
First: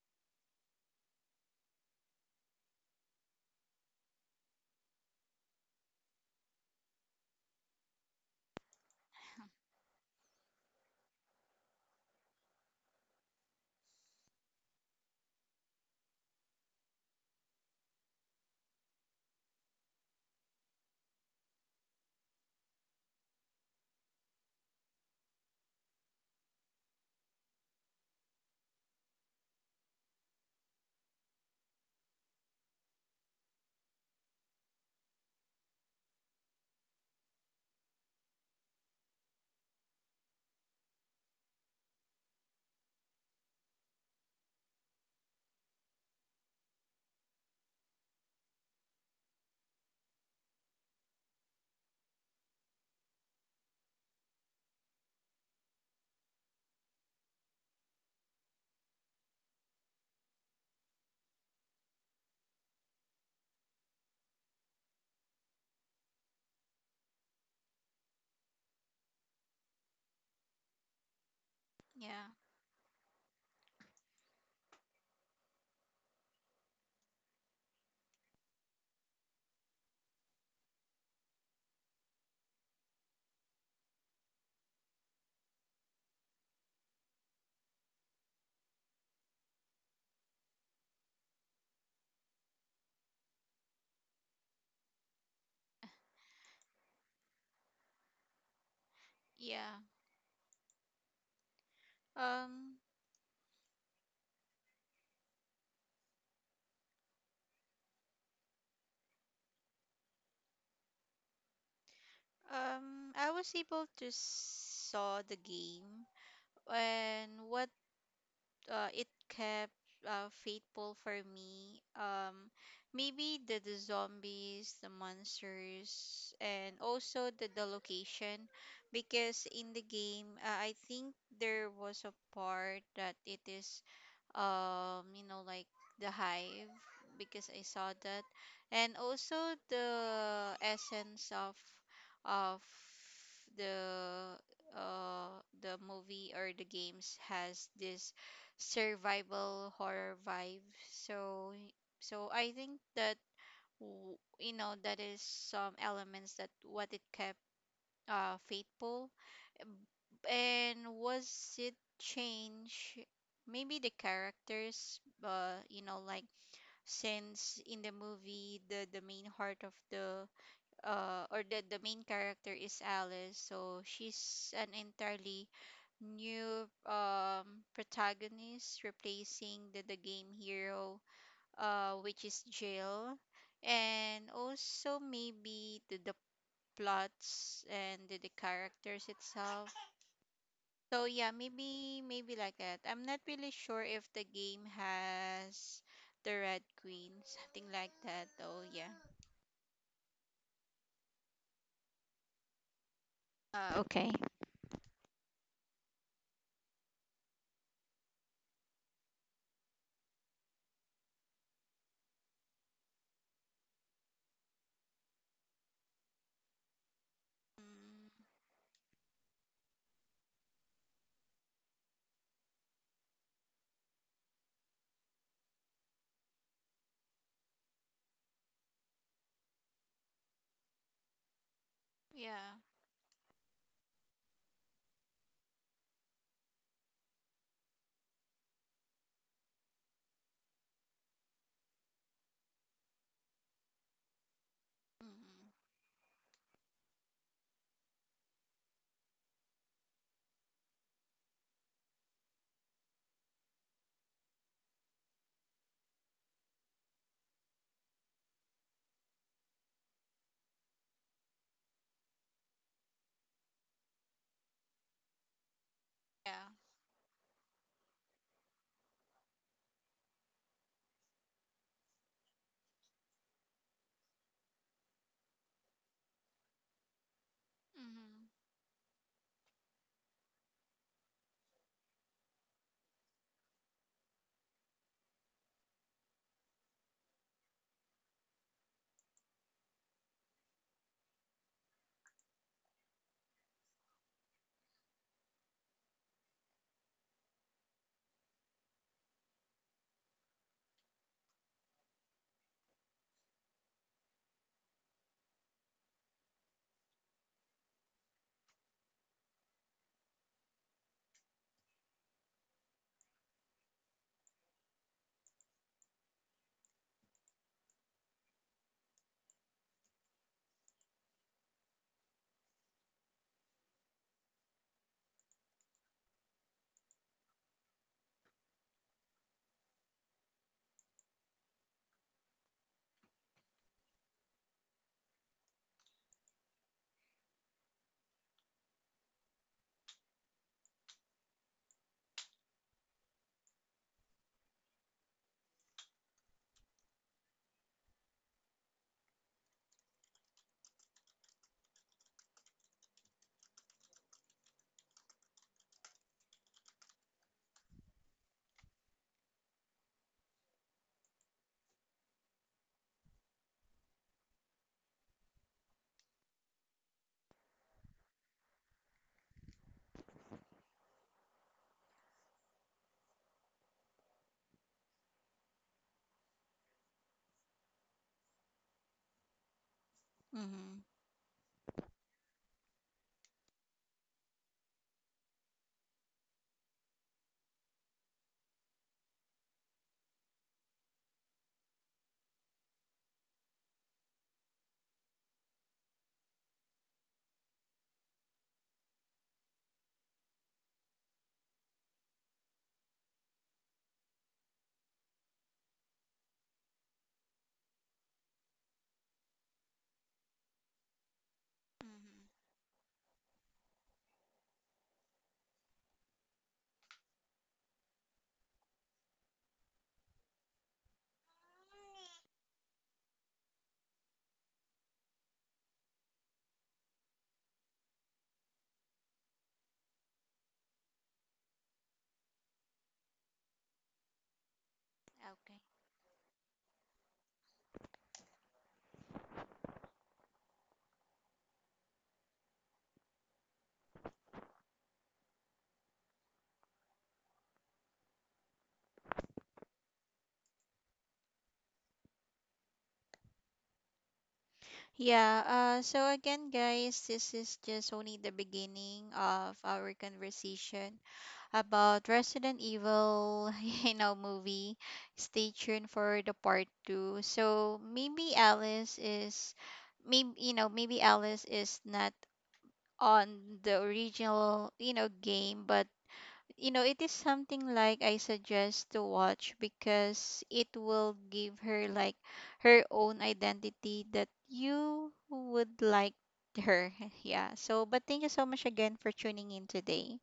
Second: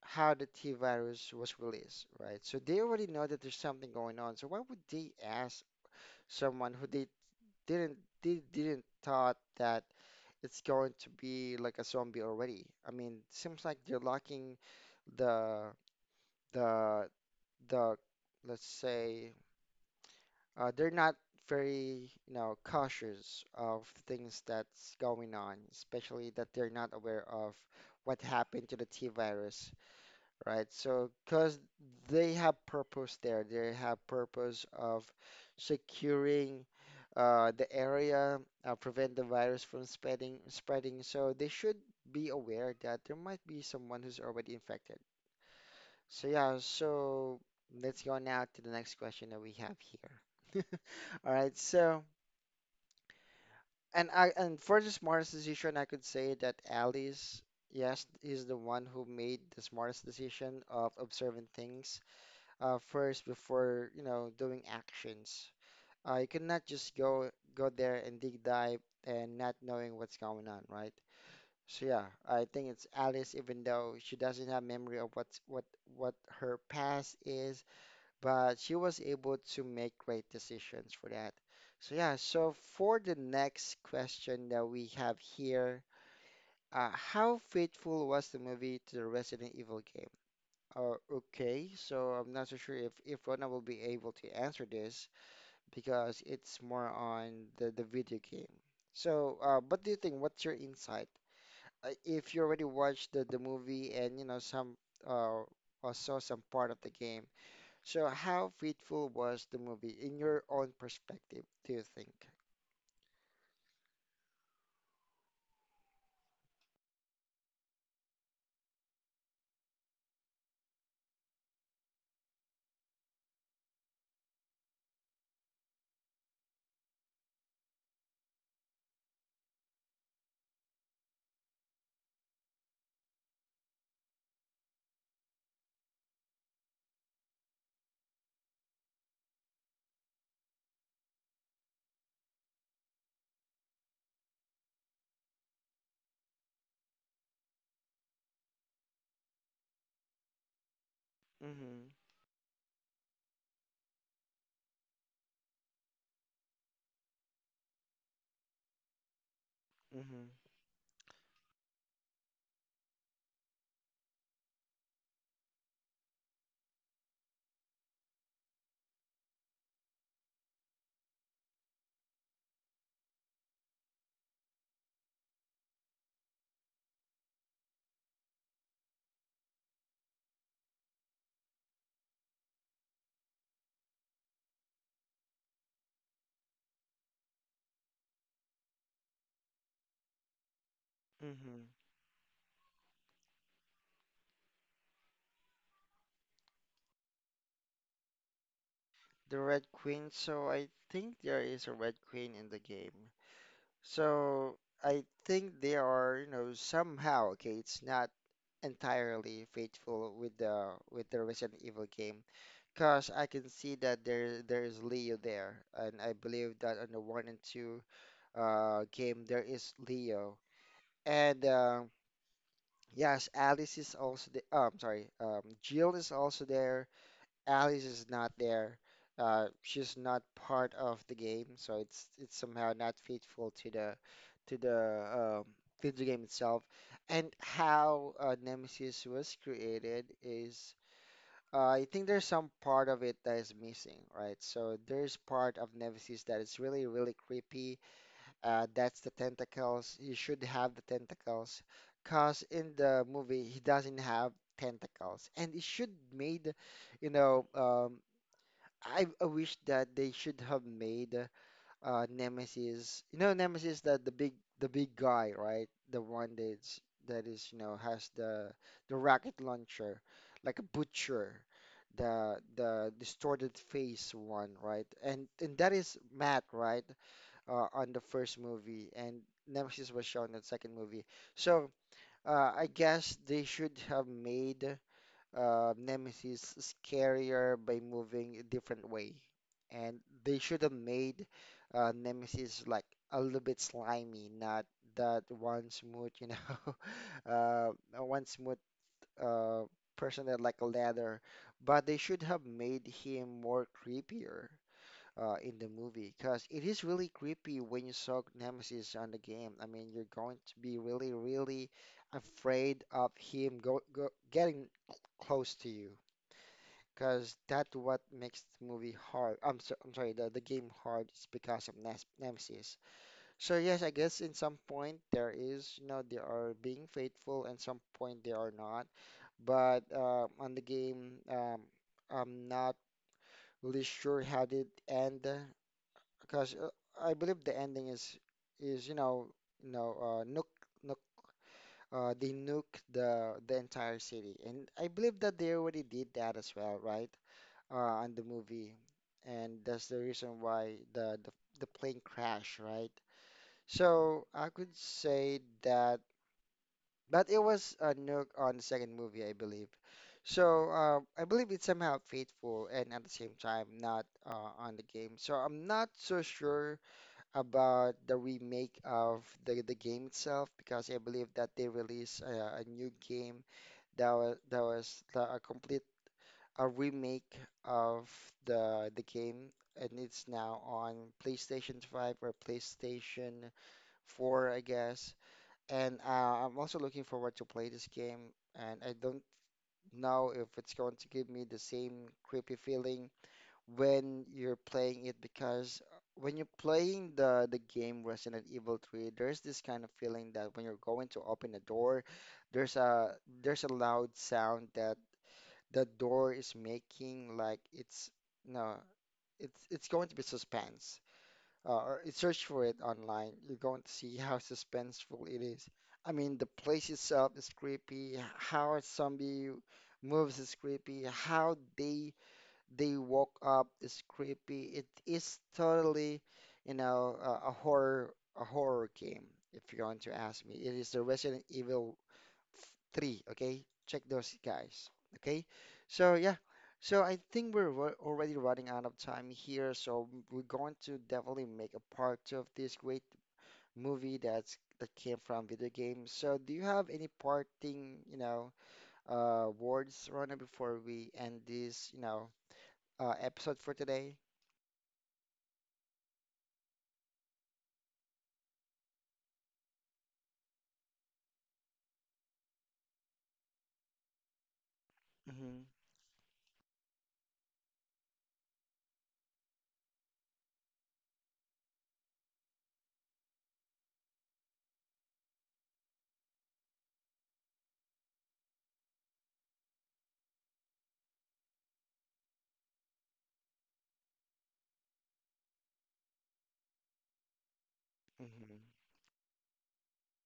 [SPEAKER 1] how the T virus was released, right? So they already know that there's something going on. So why would they ask someone who they didn't they didn't thought that it's going to be like a zombie already? I mean, seems like they're locking the the the let's say Uh, they're not very, you know, cautious of things that's going on, especially that they're not aware of what happened to the T virus, right? So, because they have purpose there, they have purpose of securing uh, the area, uh, prevent the virus from spreading, spreading. So they should be aware that there might be someone who's already infected. So yeah, so let's go now to the next question that we have here. All right, so and I and for the smartest decision, I could say that Alice, yes, is the one who made the smartest decision of observing things uh, first before, you know, doing actions. Uh, you cannot just go go there and dig dive and not knowing what's going on, right? So yeah,
[SPEAKER 2] yeah,
[SPEAKER 1] I think it's Alice, even though she doesn't have memory of what's what what her past is, but she was able to make great decisions for that. So yeah, so for the next question that we have here, uh, how faithful was the movie to the Resident Evil game? Uh, okay, so I'm not so sure if if Rona will be able to answer this because it's more on the the video game. So, uh,
[SPEAKER 2] yeah.
[SPEAKER 1] what do you think? What's your insight? Uh, if you already
[SPEAKER 2] Um,
[SPEAKER 1] watched the the movie and you know some uh, or saw some part of the game, so, how faithful was the movie in your own perspective, do you think?
[SPEAKER 2] um, I was able to saw the game, and what uh, it kept uh, faithful for me. Um, maybe the, the zombies, the monsters, and also the, the location, because in the game, uh, I think there was a part that it is um you know, like the hive, because I saw that. And also the essence of of the uh the movie or the games has this survival horror vibe. So
[SPEAKER 1] Mm-hmm.
[SPEAKER 2] so I think that w- you know, that is some elements that what it kept uh faithful.
[SPEAKER 1] Mm-hmm.
[SPEAKER 2] And was it change, maybe the characters, uh you know, like since in the movie the the main heart of the uh or the the main character is Alice, so she's an entirely new um protagonist, replacing the the game hero, uh which is Jill. And also maybe the the plots, and the, the characters itself. So yeah,
[SPEAKER 1] Mm-hmm.
[SPEAKER 2] maybe maybe like that. I'm not really sure if the game has the Red Queen, something like that though, yeah.
[SPEAKER 1] The Red Queen, so I think there is a Red Queen in the game.
[SPEAKER 2] Uh, okay.
[SPEAKER 1] So I think they are, you know, somehow, okay, it's not entirely faithful with the with the Resident Evil game, because I can see that there there is Leo there, and I believe that on the one and two
[SPEAKER 2] Mm,
[SPEAKER 1] uh game there is Leo. And uh, yes, Alice is also the um sorry, um Jill is also there. Alice is not there. Uh she's not part of the game, so it's it's
[SPEAKER 2] yeah.
[SPEAKER 1] somehow not faithful to the to the um to the game itself. And how uh, Nemesis was created is, uh, I think there's some part of it that is missing, right? So there's part
[SPEAKER 2] Mm-hmm.
[SPEAKER 1] of Nemesis that is really, really creepy, uh, that's the tentacles. He should have the tentacles, cause in the movie he doesn't have tentacles, and it should made, you know, um, I, I wish that they should have made uh Nemesis. You know, Nemesis that the big the big guy, right? The one
[SPEAKER 2] Yeah.
[SPEAKER 1] that's that is, you know, has the the rocket launcher, like a butcher. The the distorted face one, right? And and that is Matt, right? Uh, on the
[SPEAKER 2] Mm-hmm.
[SPEAKER 1] first movie, and Nemesis was shown in the second movie. So, uh, I guess they should have made uh, Nemesis scarier by moving a different way, and they should have made uh, Nemesis like a little bit slimy, not that one smooth, you know, uh, one smooth uh, person that like a ladder, but they should have made him more creepier uh, in the movie because it is really creepy when you saw Nemesis on the game. I mean, you're going to be really, really afraid of him go, go getting close to you because that's what makes the movie hard. I'm, so, I'm sorry, the, the game hard is because of Nes Nemesis. So yes, I guess in some point there is, you know, they are being faithful and some point they are not. But uh, on the game, um, I'm not really sure how did it end because, uh, I believe the ending is is you know you know uh, nuke nuke uh, they nuke the the entire city, and I believe that they already did that as well, right? Uh, on the movie, and that's the reason why the the, the plane crashed, right? So I could say that, but it was a nuke on the second movie, I believe. So, uh, I believe it's somehow faithful and at the same time not uh, on the game. So I'm not so sure about the remake of the the game itself because I believe that they released a, a new game that was that was the, a complete a remake of the the game and it's now
[SPEAKER 2] Mm-hmm.
[SPEAKER 1] on PlayStation five or PlayStation four, I guess. And uh, I'm also looking forward to play this game, and I don't know if it's going to give me the same creepy feeling when you're playing it because, uh, when you're playing the the game Resident Evil three, there's this kind of feeling that when you're going to open a door, there's a there's a loud sound that the door is making like it's, no, it's it's going to be suspense. Uh, or it-
[SPEAKER 2] Mm-hmm.
[SPEAKER 1] search for it online. You're going to see how suspenseful it is. I mean, the place itself is creepy. How a zombie moves is creepy. How they they woke up. It's creepy. It is totally, you know, uh, a, a horror a horror game. If you're going to ask me, it is the Resident Evil three. Okay, check those guys. Okay,
[SPEAKER 2] Okay.
[SPEAKER 1] so yeah, so I think we're ru- already running out of time here. So we're going to definitely make a part two of this great movie that's that came from video games. So do you have any parting, you know, uh, words, Rona, before we end this, you know, uh, episode for today?
[SPEAKER 2] Yeah, uh, so again, guys, this is just only the beginning of our conversation about Resident Evil, you know, movie. Stay
[SPEAKER 1] Mm-hmm.
[SPEAKER 2] tuned for the part two. So maybe Alice is, maybe you know, maybe Alice is not on the original, you know, game, but you know, it is something like I suggest to watch, because it will give her like her own identity that you would like her. Yeah. So, but thank you so
[SPEAKER 1] Mm-hmm.
[SPEAKER 2] much again for tuning in today.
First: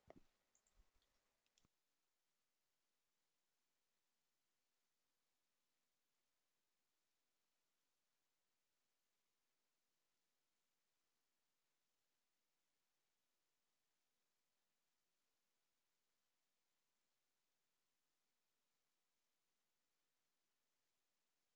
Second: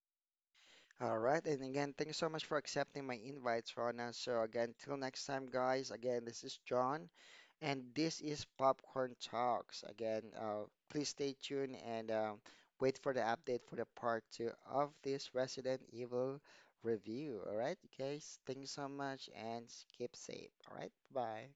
[SPEAKER 1] All right. And again, thank you so much for accepting my invites, Rona. So, again, till next time, guys. Again, this is John, and this is Popcorn Talks. Again, uh, please stay tuned and um, wait for the update for the part two of this Resident Evil review. All right, guys. Thank you so much and keep safe. All right. Bye.